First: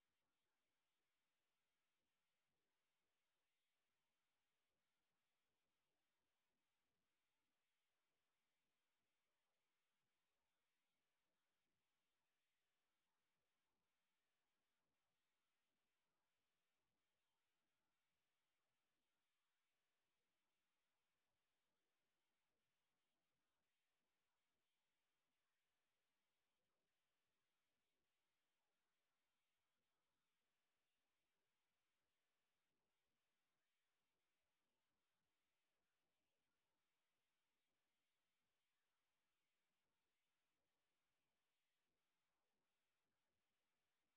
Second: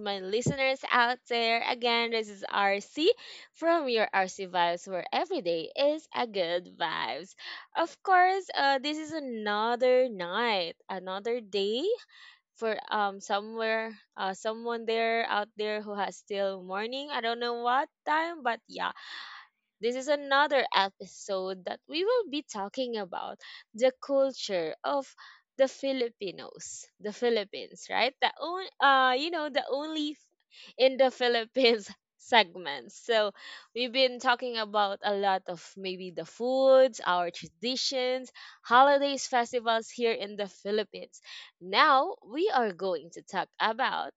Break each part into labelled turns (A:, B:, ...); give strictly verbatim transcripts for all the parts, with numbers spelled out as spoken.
A: my listeners out there. Again, this is R C from your R C Vibes, where every day is a good vibes. Of course, uh, this is another night, another day for um somewhere, uh, someone there out there who has still morning. I don't know what time, but yeah, this is another episode that we will be talking about the culture of the Filipinos, the Philippines, right? The own, uh, you know, the only f- in the Philippines segments. So we've been talking about a lot of maybe the foods, our traditions, holidays, festivals here in the Philippines. Now we are going to talk about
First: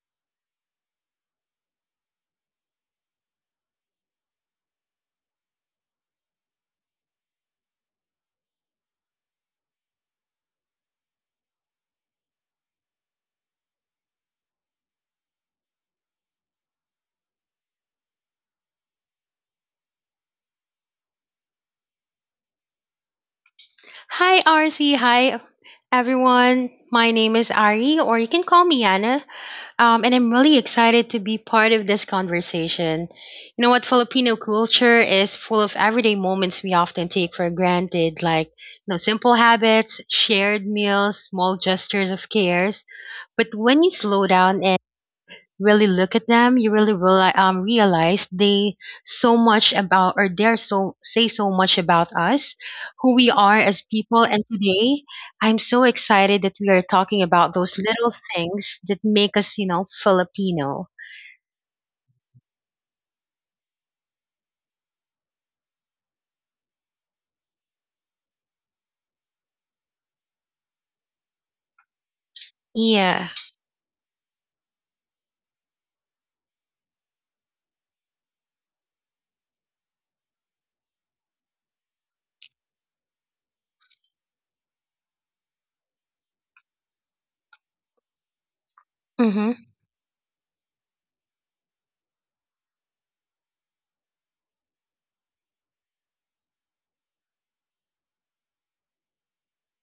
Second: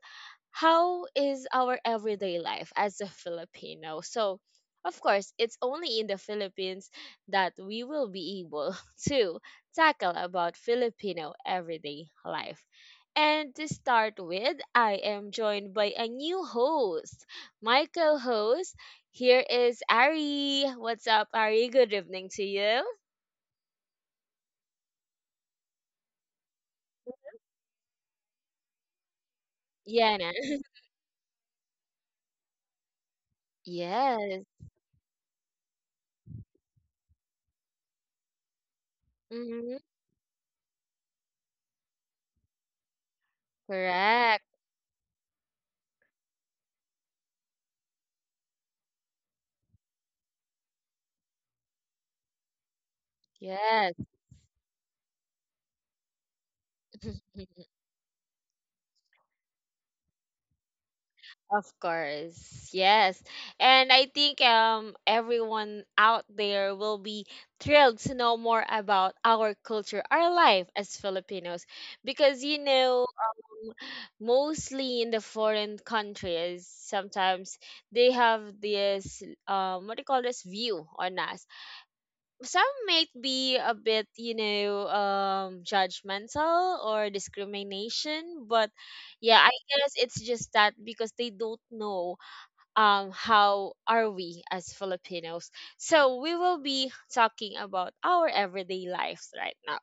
A: how is our everyday life as a Filipino? So, of course, it's only in the Philippines that we will be able to tackle about Filipino everyday life. And to start with, I am joined by a new host, my co-host. Here is Ari. What's up, Ari? Good evening to you.
B: Hi, R C. Hi, everyone. My name is Ari, or you can call me Anna. Um, and
A: Yeah.
B: I'm really excited to be part of this conversation. You know what? Filipino
A: Yes.
B: culture is full of everyday moments we often take for granted, like you know, simple
A: Hmm.
B: habits, shared meals, small gestures of cares. But when you slow
A: Correct.
B: down really look at them, you really reali um, realize they so much about or they're so say so much about us, who we are as
A: Yes.
B: people. And today, I'm so excited that we are talking about those little things that make us, you know, Filipino.
A: Of course, yes. And I think um everyone out there will be thrilled to know more about our culture, our life as Filipinos because you know,
B: Yeah.
A: um, mostly in the foreign countries sometimes they have this um what do you call this view on us. Some might be a bit, you know, um judgmental or discrimination, but yeah, I
B: Mm-hmm.
A: guess it's just that because they don't know um, how are we as Filipinos? So we will be talking about our everyday lives right now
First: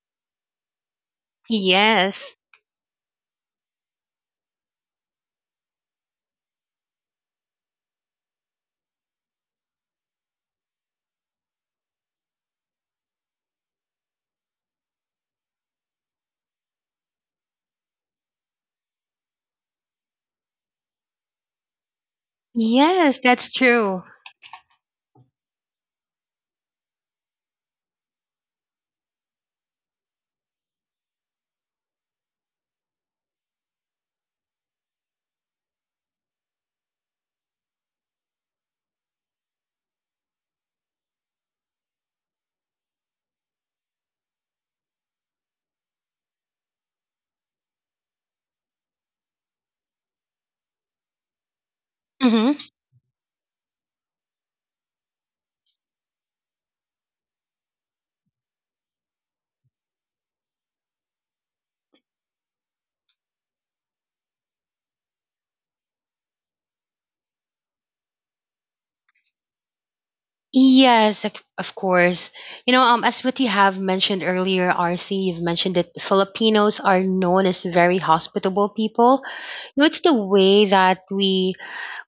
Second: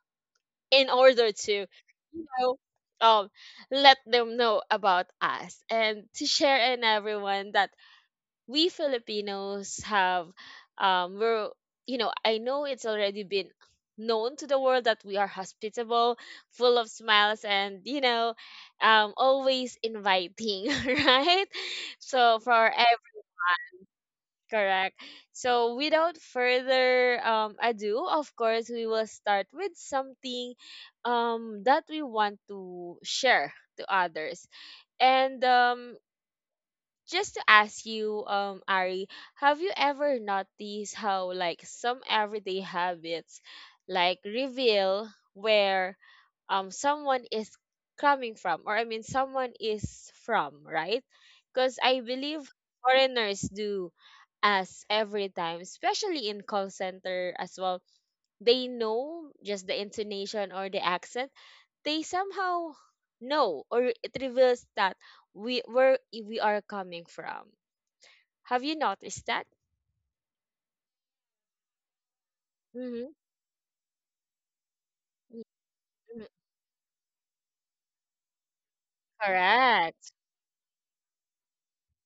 A: in order to, you
B: Yes.
A: know, um, let them know about us and to share in everyone that we Filipinos have, um, we're, you know, I know it's already been known to the world that we are hospitable, full of smiles, and you know, um, always inviting, right? So for our
B: Yes, that's true.
A: correct. So, without further um, ado, of course, we will start with something um, that we want to share to others. And um, just to ask you, um, Ari, have you ever noticed how like some everyday habits like reveal where um someone is coming from, or I mean someone is from, right? Because I believe
B: Hmm.
A: foreigners do us every time, especially in call center as well. They know just the intonation or the accent. They somehow know, or it reveals that we where we are coming from. Have you noticed that?
B: Yes, of of course. You know, um,
A: Mm-hmm.
B: as what you have mentioned earlier, R C, you've mentioned that
A: Mm.
B: Filipinos are known as very hospitable people. No, it's
A: Correct.
B: the way that we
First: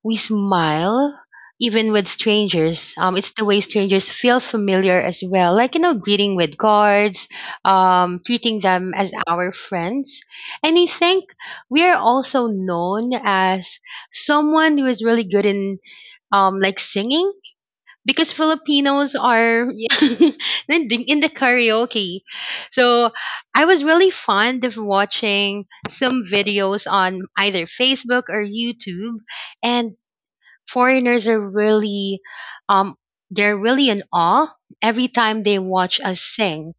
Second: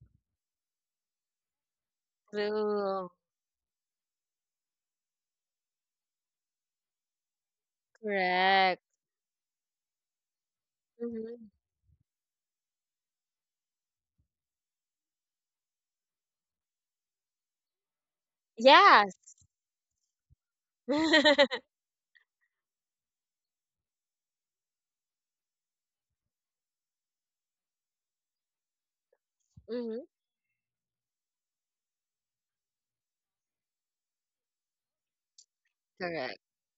B: we smile even with strangers.
A: Blue.
B: Um, it's the way strangers feel familiar as well. Like you know, greeting with cards, um, treating
A: Correct.
B: them as our friends. And I think
A: Mm-hmm.
B: we are also known as someone who is really good in um like singing because Filipinos
A: Yes.
B: are in the in the karaoke. So I was really fond of watching some videos on either Facebook or YouTube, and
A: Mm-hmm.
B: foreigners are really, um, they're really in awe every time they watch us
A: Correct.
B: sing.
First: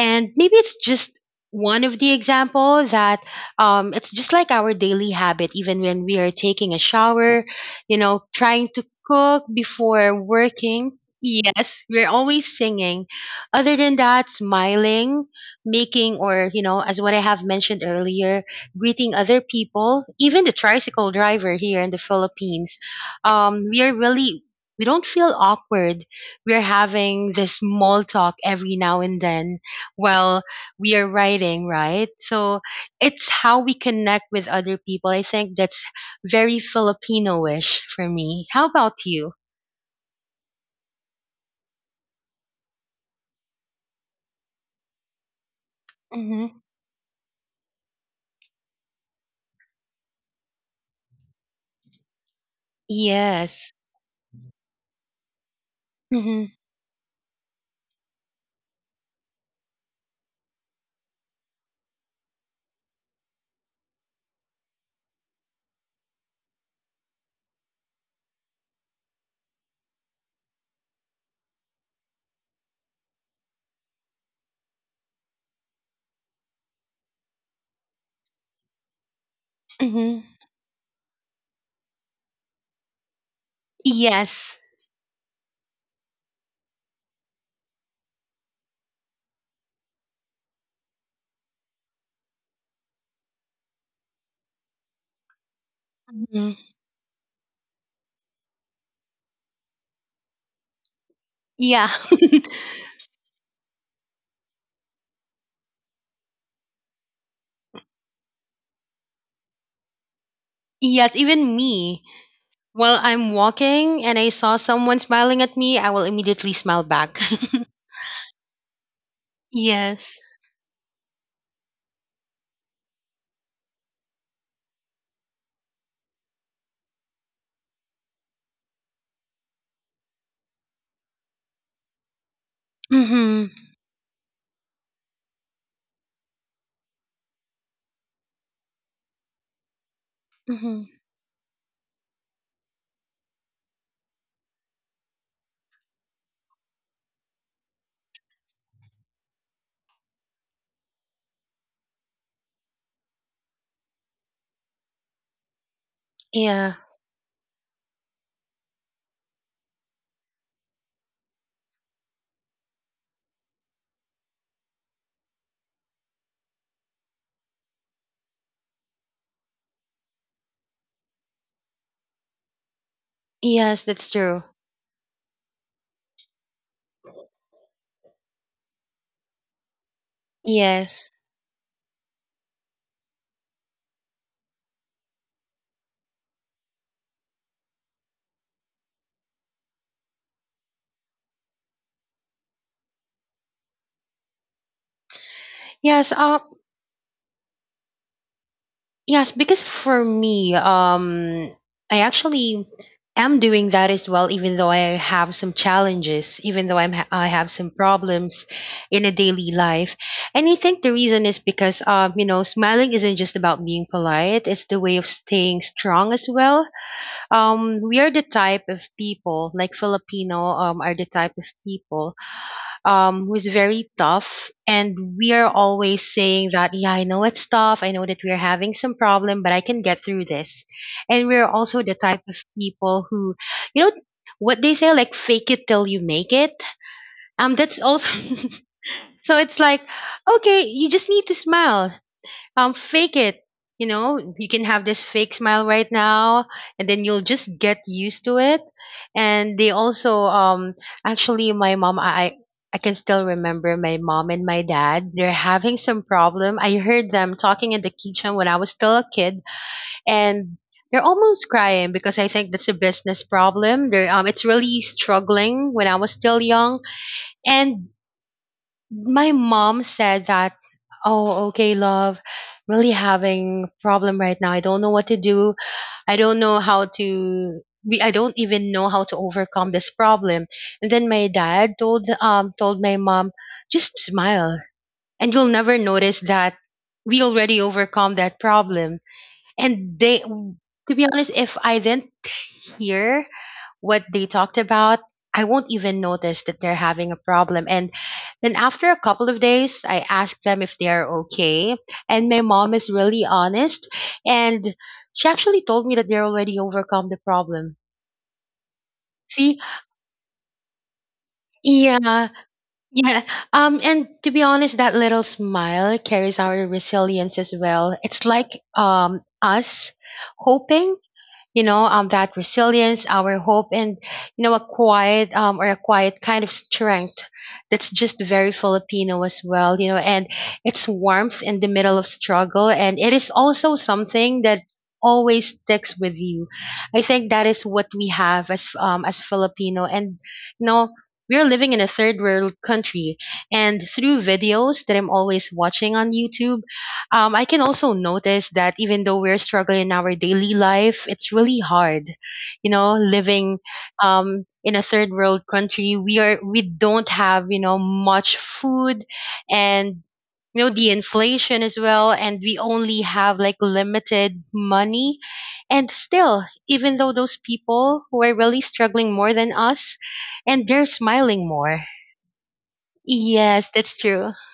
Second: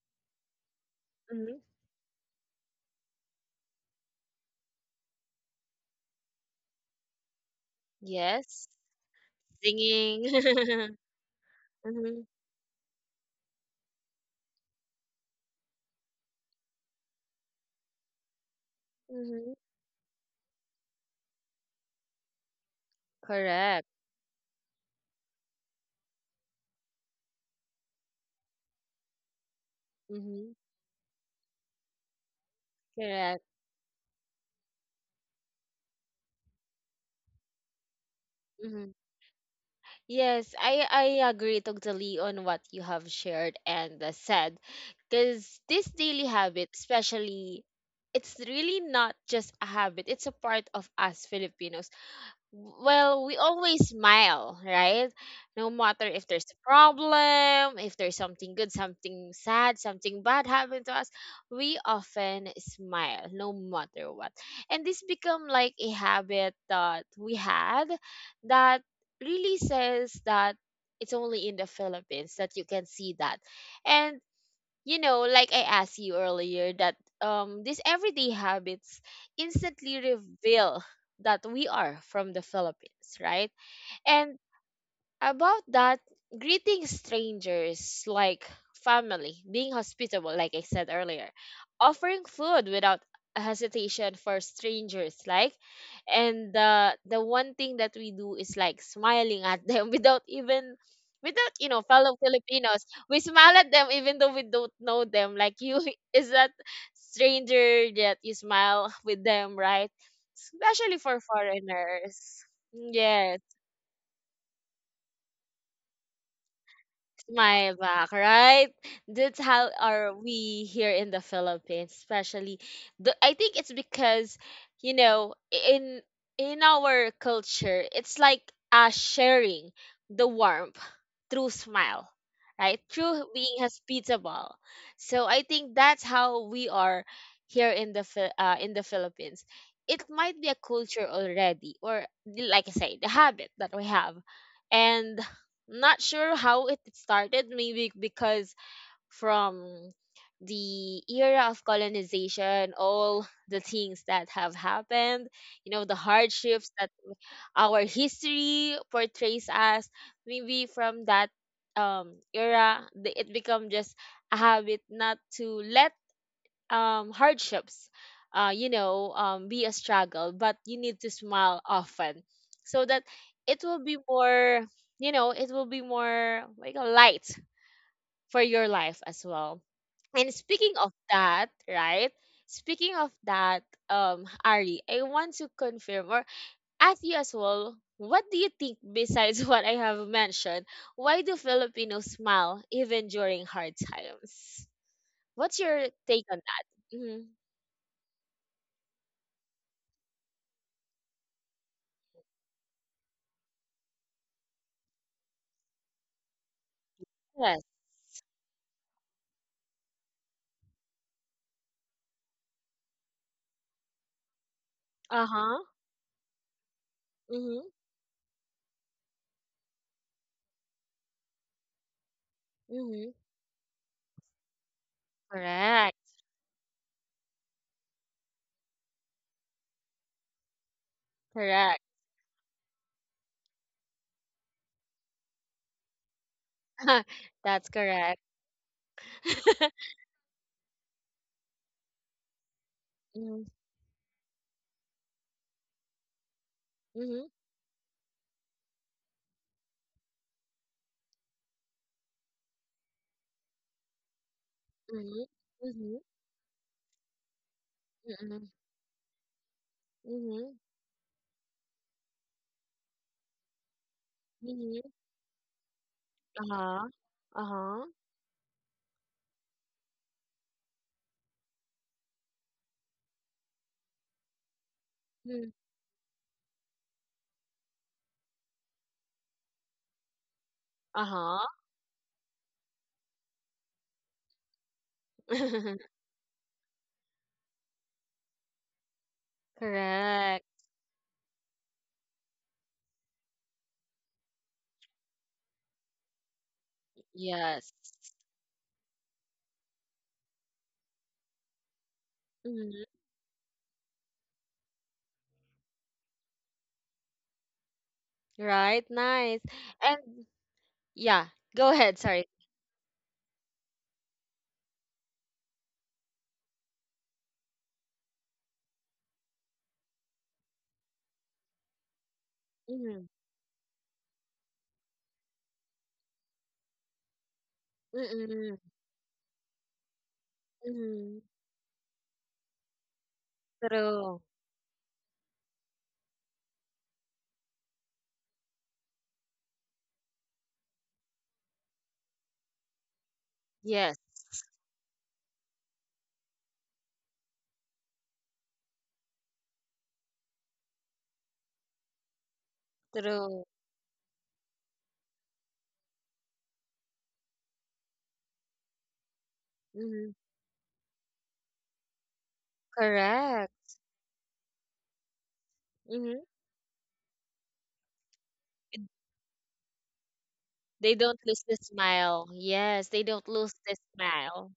B: And maybe it's just
A: Mm-hmm.
B: one of the example that um, it's just like our daily habit, even when we are taking a shower, you know, trying
A: Yes.
B: to cook before
A: Singing.
B: working. Yes, we're
A: Mm-hmm.
B: always singing. Other than that, smiling, making, or, you know, as what I have mentioned earlier, greeting other
A: Mm-hmm.
B: people, even the tricycle driver here in the Philippines. Um, we
A: Correct.
B: are really, we don't feel awkward. We're having this small talk every now and then well
A: Mm-hmm.
B: we are writing, right? So it's
A: Correct.
B: how we connect with other people. I think that's very filipino-ish for me. How
A: Mm-hmm.
B: about you?
A: Yes, I I agree totally on what you have shared and uh, said, because this daily
B: Hmm.
A: habit, especially, it's really not just a habit; it's a part of us Filipinos. Well, we
B: Yes.
A: always smile, right? No matter if there's
B: Hmm.
A: a problem, if there's something good, something sad, something bad happened to us, we often smile no matter what. And this become like a habit that we had that really says that it's only in the Philippines that you can see that. And you know, like I asked you earlier, that um these everyday habits instantly
B: Hmm.
A: reveal that we are from the Philippines, right? And
B: Yes.
A: about that, greeting strangers like family, being hospitable like I said earlier, offering food without hesitation for strangers, like, and
B: Hmm.
A: the the one thing that we do is like smiling at them without even, without you know,
B: Yeah.
A: fellow Filipinos, we smile at them even though we don't know them like you. Is that stranger that you smile with them, right? Especially
B: Yes,
A: for
B: even me,
A: foreigners.
B: while I'm
A: Yes.
B: walking and I saw someone smiling at me, I will immediately smile back.
A: My back, right? That's how are
B: Yes.
A: we here in the Philippines, especially. The, I think it's because, you know, in in our culture, it's like uh, sharing the warmth through smile, right? Through
B: Hmm.
A: being hospitable. So I think that's how we are here in the Phil- uh, in the Philippines. It might be a
B: Hmm.
A: culture already, or like I say, the habit that we have. And not sure how it started, maybe because from the era of colonization, all the things that have happened, you know, the hardships
B: Yeah.
A: that our history portrays us, maybe from that um era the, it become just a habit not to let um hardships uh you know um be a struggle, but you need to smile often so that it will
B: Yes,
A: be
B: that's true.
A: more, you know, it will be more like a light for your life as well. And speaking of
B: Yes.
A: that, right, speaking of that, um Ari, I want to confirm or ask you as well, what do you think, besides what I have mentioned, why do Filipinos smile even during hard times? What's your
B: yes
A: take on
B: uh,
A: that? Hmm.
B: Yes, because for me, um, I actually am doing that as well, even though I have some challenges, even though I'm ha- I have
A: Yes.
B: some problems in a daily life. And I think the reason is because, um, you know, smiling isn't just about being polite; it's the way of
A: Uh-huh.
B: staying strong as well.
A: Mhm.
B: Um, we are the type of people, like Filipino, um, are the type of people
A: Mhm.
B: um, who's very tough. And we are
A: Correct.
B: always saying that, yeah, I know it's tough. I know that we're having some problem, but I can get through this. And we're
A: Correct.
B: also the type of people who, you know, what they say, like fake it till you make it. Um,
A: That's
B: that's also
A: correct.
B: so it's like, okay, you just need to smile um fake
A: Mhm.
B: it. You know, you can have this fake smile right now and then you'll
A: Mhm.
B: just get used to it. And they also um actually my mom, i i can still remember my mom and my dad
A: Mhm.
B: they're having
A: Mhm.
B: some problem. I heard them talking in the kitchen
A: Mhm.
B: when I was still a kid,
A: Mhm.
B: and they're almost crying because I think that's a business problem. They're um It's
A: Mhm.
B: really struggling when I was still young.
A: Uh-huh. Uh-huh.
B: And my mom said that, Oh, okay, love. Really having problem right now. I don't know what to
A: Mm.
B: do. I don't know how to we I don't even know how to overcome this problem. And then my
A: Uh-huh.
B: dad told um told my mom, just smile and you'll never notice that we already overcome that problem. And they
A: Correct.
B: to be honest, if I didn't hear what they talked about, I won't even notice that they're having a problem.
A: Yes.
B: And then after a couple of days, I ask them if they are okay. And my mom
A: Mhm.
B: is really honest. And she actually told me that they're already overcome the problem.
A: Right. Nice.
B: See?
A: And yeah, go ahead. Sorry.
B: Yeah. Yeah. Um, and to be honest, that little smile carries our resilience as well. It's like um us hoping, you know, um that
A: Mhm.
B: resilience, our hope, and you know a quiet um or a quiet kind of strength, that's just very
A: Mhm.
B: filipino as well, you know. And it's
A: Mhm.
B: warmth in the middle of struggle and it is also
A: True.
B: something that always sticks with you. I think that is what we have as um as filipino. And you know, we're living in a third world country, and
A: Yes.
B: through videos that I'm always watching on YouTube, um, I can also notice that even though we're struggling in our daily life, it's really hard. You know,
A: True.
B: living um, in a third world country, we are we don't have you know much food, and
A: Mhm.
B: you know the inflation as well, and we only have
A: Correct.
B: like limited money. And
A: Mhm.
B: still, even though those people who are really struggling more than us, and they're
A: They don't lose
B: smiling
A: the
B: more.
A: smile. Yes, they don't lose
B: Yes,
A: the
B: that's true.
A: smile,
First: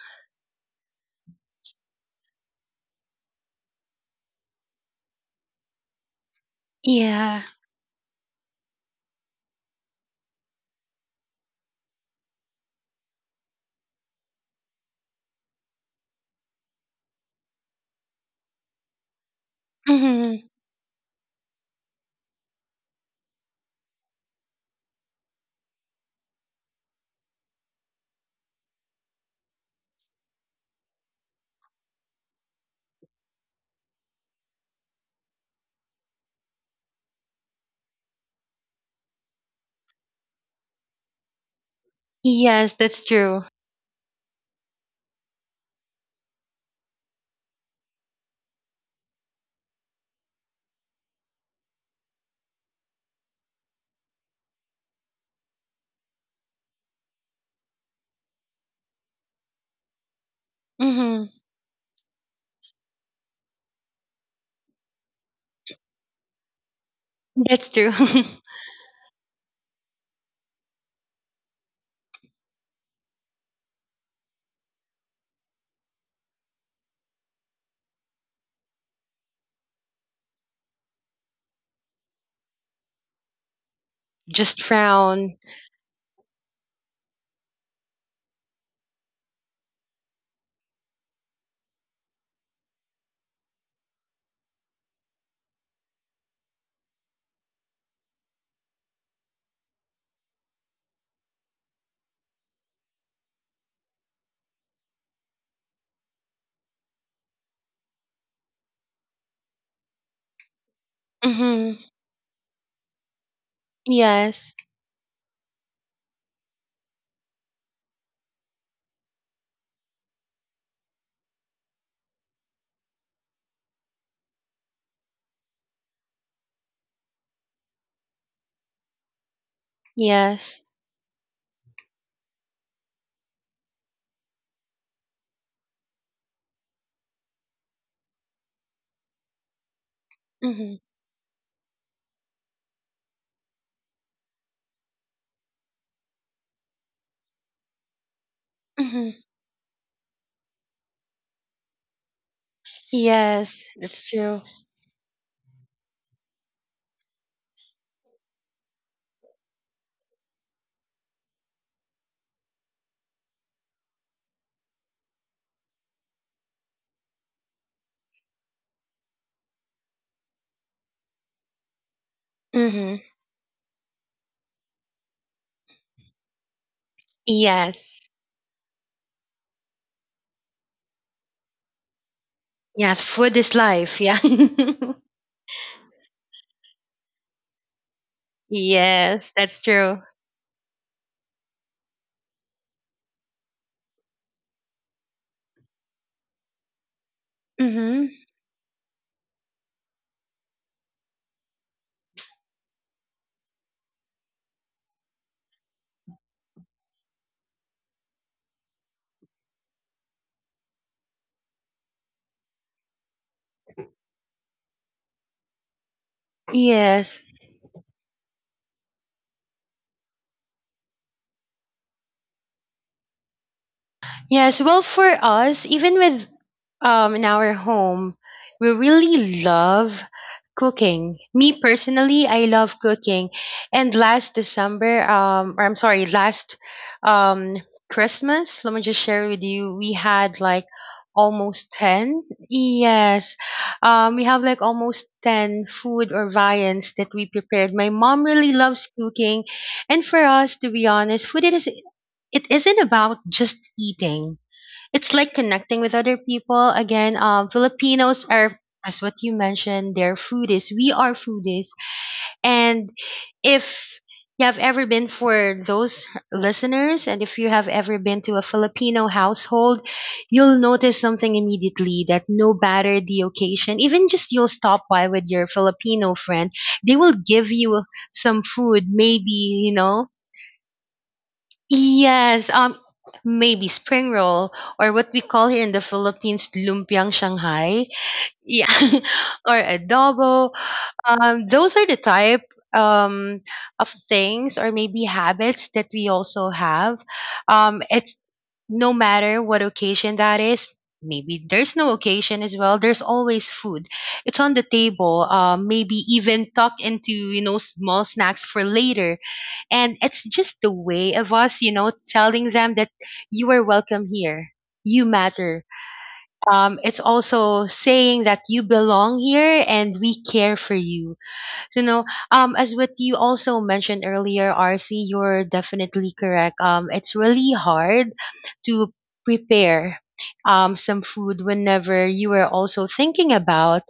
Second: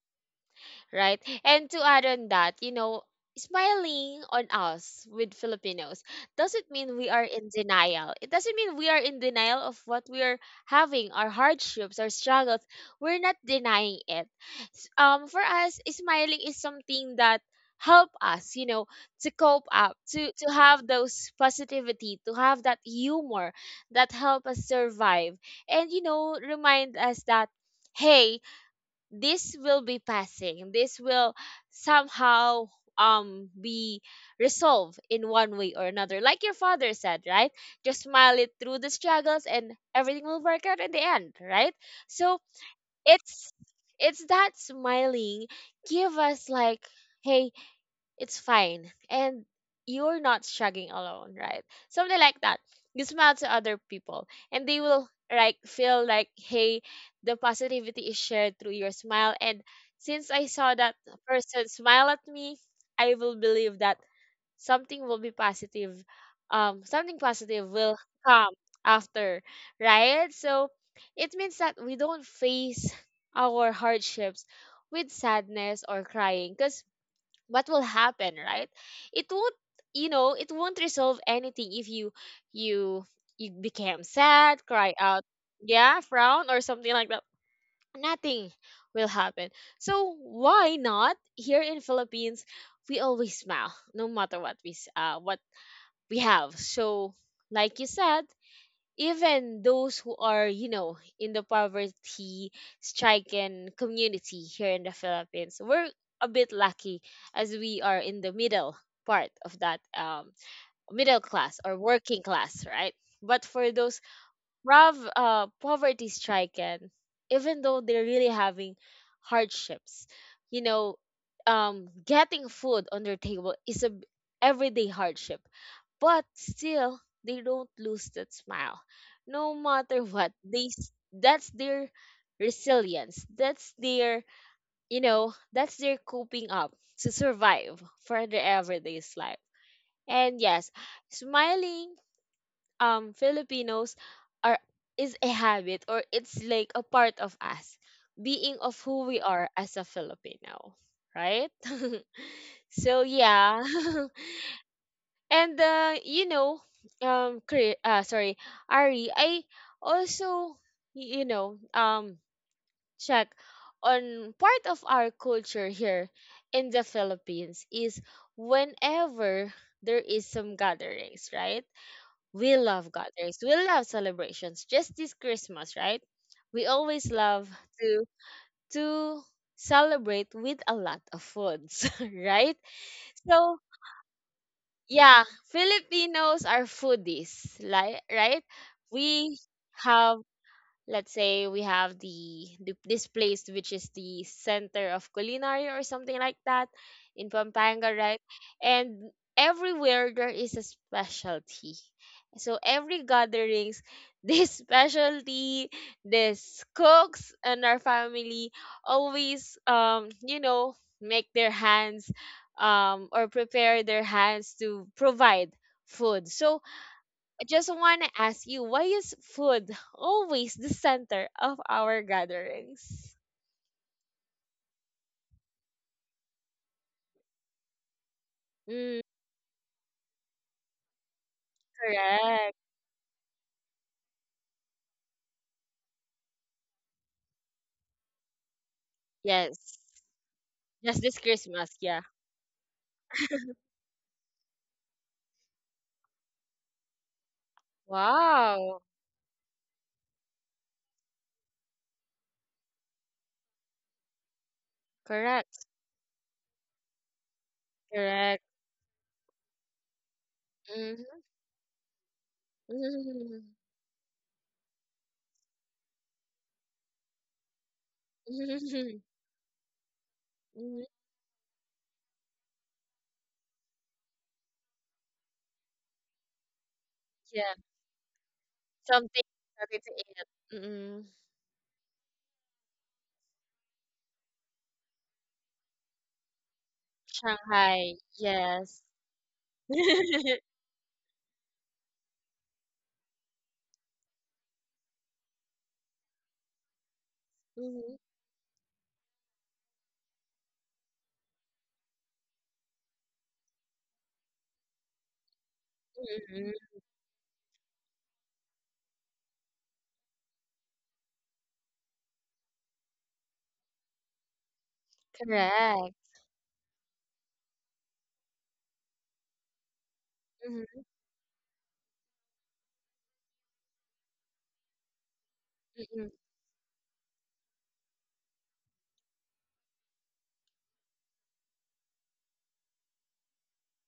A: right? And to add on that, you know, smiling on us with Filipinos doesn't mean we are
B: Yeah.
A: in denial. It doesn't mean we are in denial of what we are having, our hardships, our struggles. We're not denying it. S- Um, for us, smiling is something that help us, you know, to cope up, to
B: Hmm.
A: to have those positivity, to have that humor that help us survive, and you know, remind us that hey, this will be passing, this will somehow um be resolved in one way or another like your father said, right? Just smile it through the struggles and everything will work out in the end, right? So
B: Yes, that's true.
A: it's it's that smiling give us like, hey, it's fine and you're not struggling alone, right? Something like that. You smile to other people and they will like feel like, hey, the positivity is shared through your smile. And since I saw that
B: Mhm.
A: person smile at me, I will believe that something will be positive, um something
B: That's
A: positive
B: true.
A: will come after, right? So it means that we don't face our hardships with sadness or crying, because what will happen, right? It won't, you know, it won't resolve anything if you you you became
B: Just
A: sad, cry out,
B: frown.
A: yeah, frown or something like that. Nothing will happen. So why not? Here in Philippines we always smile no matter what we s- uh, what we have. So like you said, even those who are, you know, in the poverty stricken community here in the Philippines, we're a bit lucky as we are in the middle part of that um, middle class or
B: Mhm.
A: working class, right? But for those
B: Yes.
A: rav, uh, poverty stricken, even though they're really having hardships, you know, um, getting food on their table is a b- everyday hardship, but still they don't lose that smile no matter what they
B: Yes.
A: s- that's their resilience, that's their, you know, that's their coping up to survive for their everyday's life. And yes,
B: Mhm.
A: smiling um Filipinos are is a habit, or it's like a part of us being, of who
B: Mhm.
A: we are as a Filipino, right? So yeah.
B: Yes. That's true.
A: And uh, you know, um, Chri- uh, sorry, Ari, I also y- you know, um check on part of our culture here in the Philippines is whenever there is some gatherings, right? We love
B: Mhm.
A: gatherings. We love celebrations. Just this Christmas, right? We always love to
B: Yes.
A: to celebrate with a lot of foods, right?
B: Yes, food
A: So
B: is life. Yeah.
A: yeah, Filipinos are foodies, like, right?
B: Yes,
A: We
B: that's true.
A: have, let's say we have the, the this place which is the center of culinary or something like that in Pampanga,
B: Mhm.
A: right? And everywhere there is a specialty. So every gatherings, this specialty, this cooks and our family always um you know make their hands um or prepare their hands to provide food. So
B: Yes.
A: I just want to ask you, why is food always the center of our gatherings?
B: Yes, well, for us, even with um in our home, we
A: Mm,
B: really love cooking. Me personally, I
A: correct.
B: love cooking. And last December, um, or I'm sorry, last um Christmas, let me just share with you,
A: Yes.
B: we had like
A: Just this
B: almost
A: Christmas, yeah.
B: ten. Yes. Um, we have like almost ten food or viands that we prepared. My mom really
A: Wow.
B: loves cooking. And for us, to be honest, food it is it isn't about just eating, it's like
A: Correct.
B: connecting with other people. Again, um filipinos
A: Correct.
B: are, as what you mentioned, they're foodies, we are
A: Mm-hmm.
B: foodies. And if you have ever been for those listeners, and if you have ever been to a filipino household, you'll
A: Hmm.
B: notice something immediately that no matter the occasion, even just you'll stop by with your filipino friend, they will give
A: Yeah.
B: you some food.
A: Something,
B: Maybe, you
A: something to
B: know,
A: eat. Mm.
B: yes, um, maybe spring roll or what we call here in the Philippines lumpiang Shanghai.
A: Shanghai.
B: Yeah,
A: Yes.
B: or adobo. Um, those are the type um of things or maybe habits that we also have. Um,
A: Mhm,
B: it's no matter what occasion that is. Maybe there's no occasion as well. There's always food. It's on the table. Um, maybe
A: mhm.
B: even tuck into you know small snacks for later, and it's just the way of us, you know, telling them that you are welcome here. You matter.
A: Correct.
B: Um, it's also saying that you belong here and we care for
A: Mm-hmm.
B: you. So you know, um, as what you also mentioned earlier, R C, you're
A: Mm-hmm.
B: definitely correct. Um, it's really hard to prepare um some food whenever you are also thinking about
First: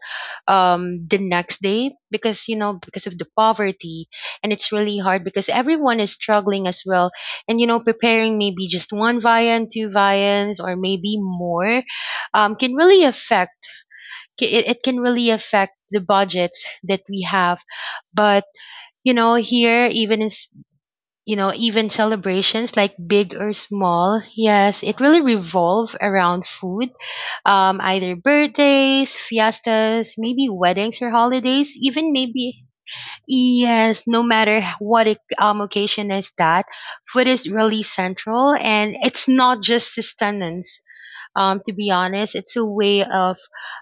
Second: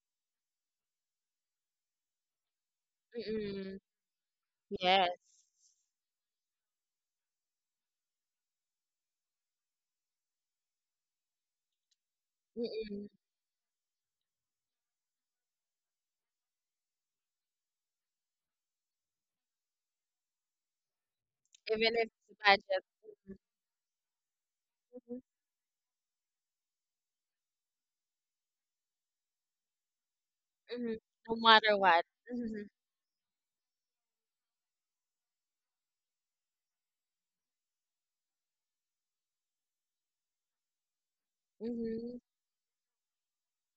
B: um the next day, because you know because of the
A: Mm-hmm.
B: poverty. And it's really
A: Yes.
B: hard because everyone is struggling as well. And you know preparing maybe just one viand, two viands, or maybe more, um, can really
A: Mm-mm.
B: affect ca- it, it can really affect the budgets that we have. But you know here, even in s- you know even
A: Even if it's a
B: celebrations
A: budget.
B: like big or small, yes it really
A: Mhm,
B: revolve around food, um either birthdays, fiestas, maybe weddings,
A: mhm.
B: or
A: No
B: holidays,
A: matter what.
B: even maybe,
A: Mhm,
B: yes, no matter what it, um occasion is that food is really central. And it's not just sustenance, um, to be
A: mhm,
B: honest. It's a way of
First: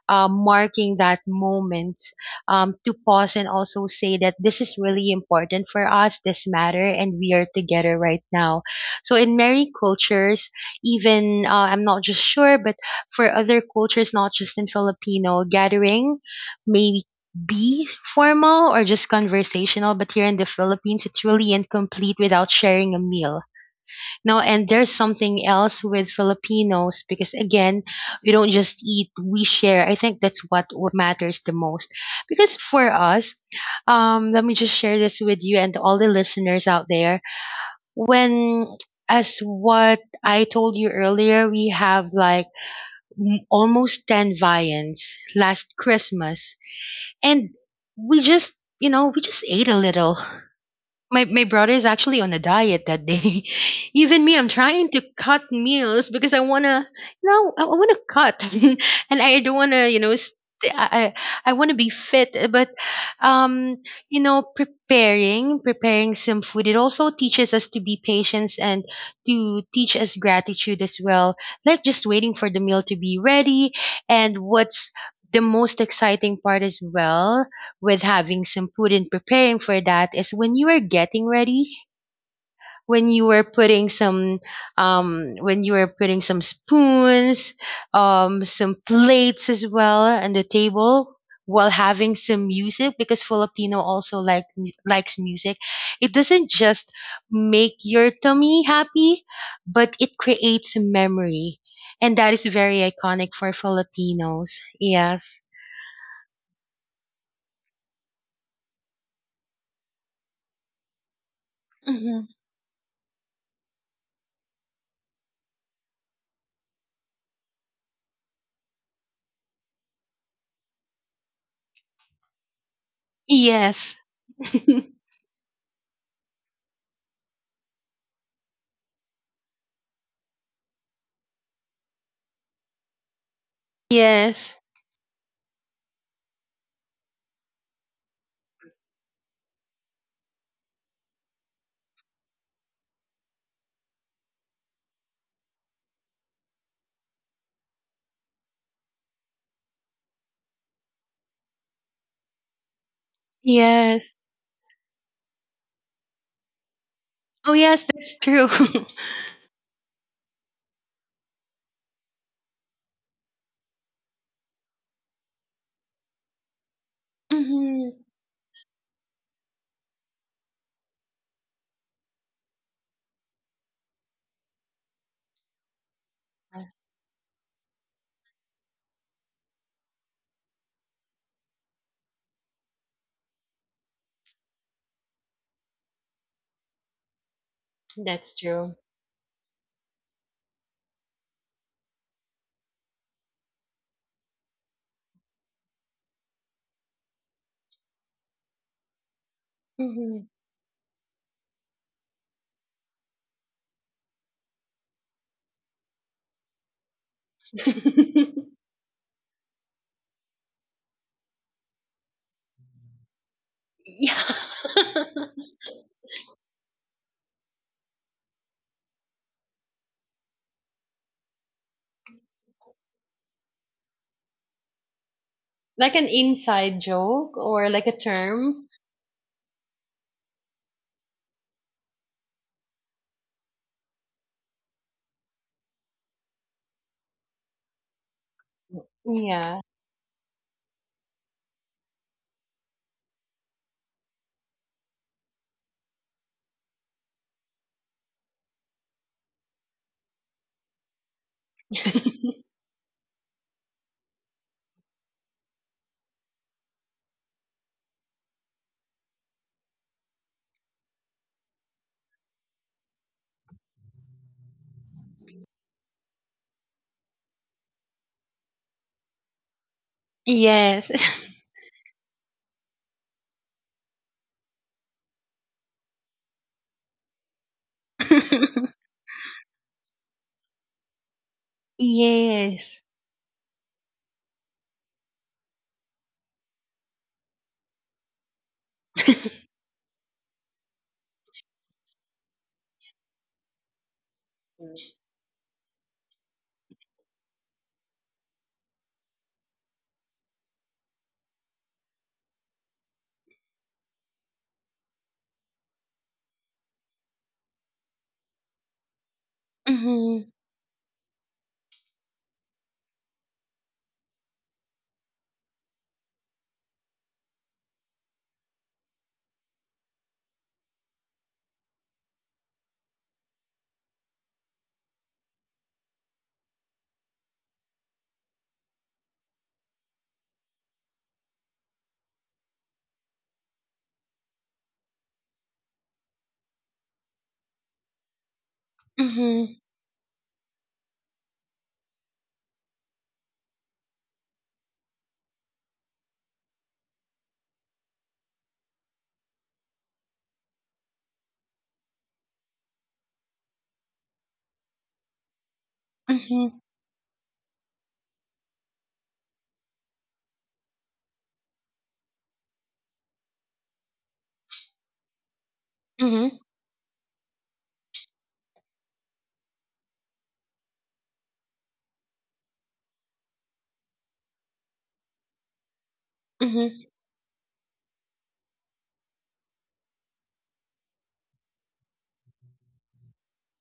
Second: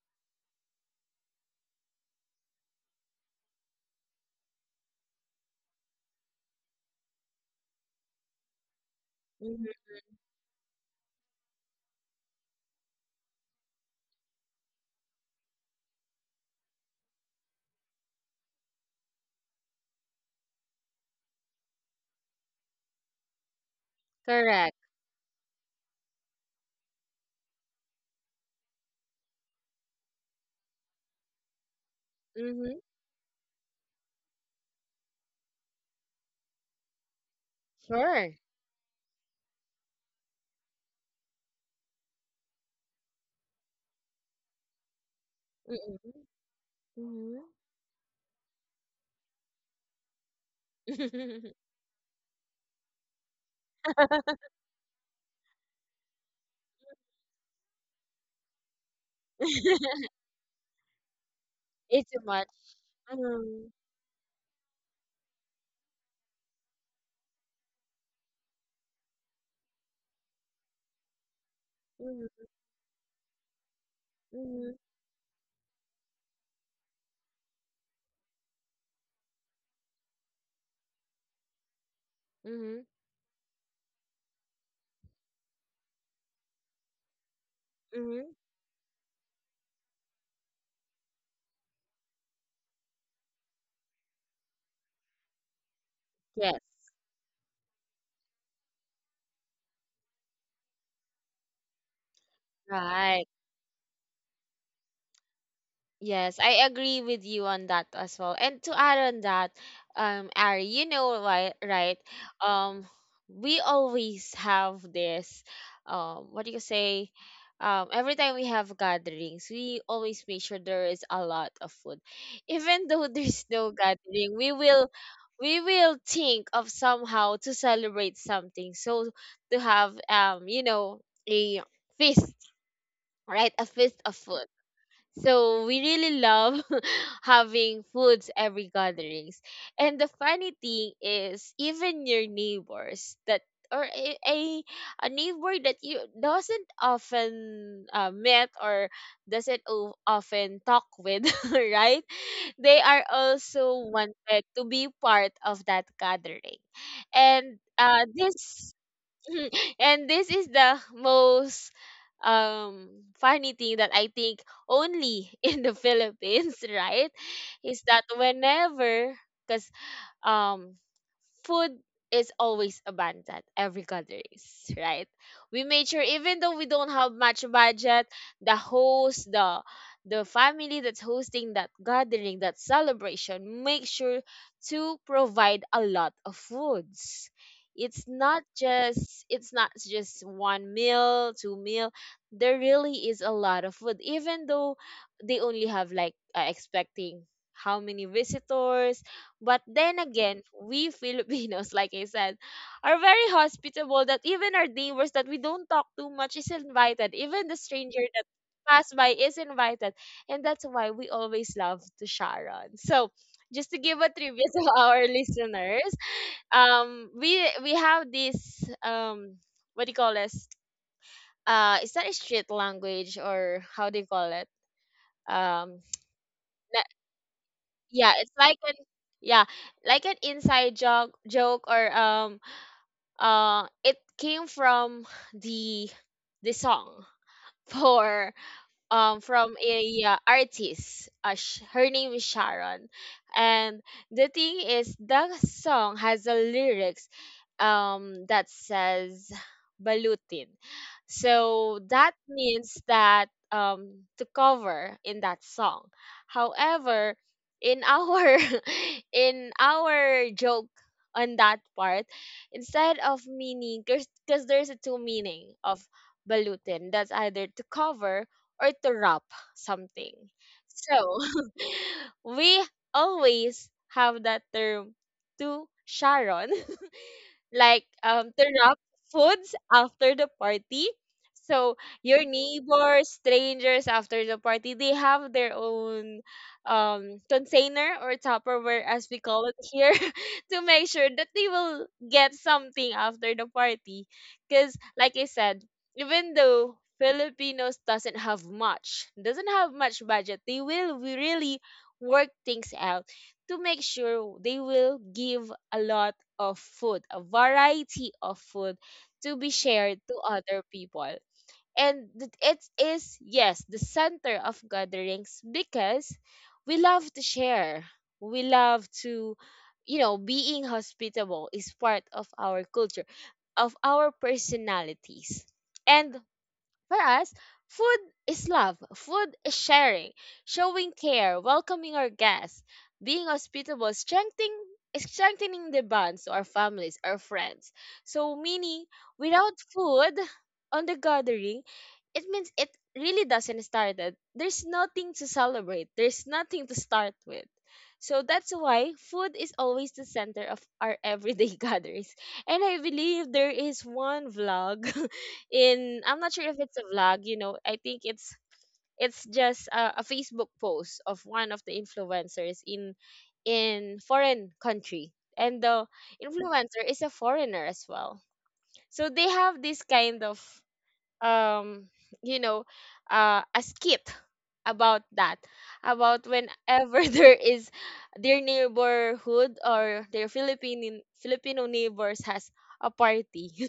B: uh, marking that moment, um, to pause and also say that this is really important for us, this matter, and we are together right now. So in
A: mhm.
B: many cultures, even uh, I'm not just sure, but for other cultures, not just in Filipino, gathering may be formal or just conversational, but here in the Philippines, it's really incomplete without sharing a meal. No, and
A: Correct.
B: there's something else with Filipinos because again, we don't just eat, we share. I think that's what what matters the most. Because
A: Mhm.
B: for us, um, let me just share this with you and all the listeners out there.
A: Sure.
B: When as what I told you earlier, we have like m- almost ten viands last
A: Mhm,
B: Christmas. And
A: mhm.
B: we just, you know, we just ate a little. My my brother is actually on a diet that day. Even me, I'm trying to cut meals because I wanna, you know, I, I wanna cut, and I don't wanna, you know, st- I I, I wanna be
A: It's too much.
B: fit. But,
A: Mhm,
B: um, you know, preparing preparing some food it also teaches us to be patient and to teach us gratitude as well. Like just waiting
A: mhm,
B: for the meal to be ready, and
A: mhm,
B: what's the most exciting part as well with having some food and preparing for that is when you are getting ready,
A: mhm,
B: when you were putting some um when you were putting some spoons,
A: mhm.
B: um some plates as well on the table while having some music, because Filipino also like mu- likes music. It doesn't
A: Yes.
B: just make your tummy happy, but it creates a memory, and that is very
A: Right.
B: iconic for Filipinos. Yes.
A: Yes, I agree with you on that as well. And to add on that, um, Ari, you know why, right?
B: Hmm.
A: Um, we always have this, um, what do you say? Um, every time we have gatherings, we always make sure there is a lot of food. Even though there's no
B: Yes.
A: gathering, we will we will think of somehow to celebrate something. So to have um, you know, a feast, right? A feast of food.
B: Yes.
A: So we really love having foods every gatherings. And the funny thing is even your neighbors that or a, a, a neighbor that you doesn't often uh, met or doesn't o- often talk with right, they are also
B: Yes.
A: wanted to be part of that gathering and
B: Oh, yes,
A: uh,
B: that's true.
A: this and this is the most um funny thing that I think only in the Philippines, right? Is that
B: Hmm.
A: whenever because um food is always abundant every gatherings, right? We made sure even though we don't have much budget, the host, the the family that's hosting that gathering, that celebration, make sure to provide a lot of foods. It's not
B: That's true.
A: just it's not just one meal, two meal. There really is a lot of food. Even though they only have like uh, expecting how many visitors, but then
B: Hmm.
A: again, we Filipinos, like I said, are very hospitable that even our neighbors that we don't talk too much is invited. Even the stranger that passed by is invited. And that's why we always love to Sharon. So just to give a
B: Yeah.
A: trivia to our listeners, um, we we have this um what do you call this? Uh, is that a street language or how do you call it? Um
B: Like an inside joke or like a
A: Yeah, it's like an,
B: term.
A: yeah, like an inside joke joke or um uh it came from the the song for um from
B: Yeah.
A: a uh, artist. Uh, sh- her name is Sharon, and the thing is, the song has a lyrics um that says balutin. So that means that um to cover in that song. However, in our in our joke on that part, instead of meaning, because there's a two meaning of balutin. That's either to cover or to wrap something.
B: Yes.
A: So we always have that term to Sharon, like um, turn up foods after the party. So your
B: Yes.
A: neighbors, strangers after the party, they have their own um, container or Tupperware, as we call it here, to make sure that they will get something after the party. Because, like I said, even though Filipinos doesn't have much, doesn't have much budget, they will really work things out to make sure they will give a lot of food, a variety of food to be shared to
B: Hmm.
A: other people. And th- it is, yes, the center of gatherings because we love to share. We love to, you know, being hospitable is part of our culture, of our personalities. And for us, food is love, food is sharing, showing care, welcoming our guests, being hospitable, strengthening strengthening the bonds to our families, our friends. So meaning without
B: Hmm.
A: food on the gathering, it means it really doesn't start it. There's nothing to celebrate. There's nothing to start with. So that's why food is always the center of our everyday gatherings. And I believe there is one vlog in, I'm not sure if
B: Hmm.
A: it's a vlog, you know, I think it's it's just a, a Facebook post of one of the influencers in in foreign country. And the
B: Hmm.
A: influencer is a foreigner as well. So they have this kind of um you know uh a skit about that, about
B: Hmm.
A: whenever there is their neighborhood or their Philippine Filipino neighbors has a party.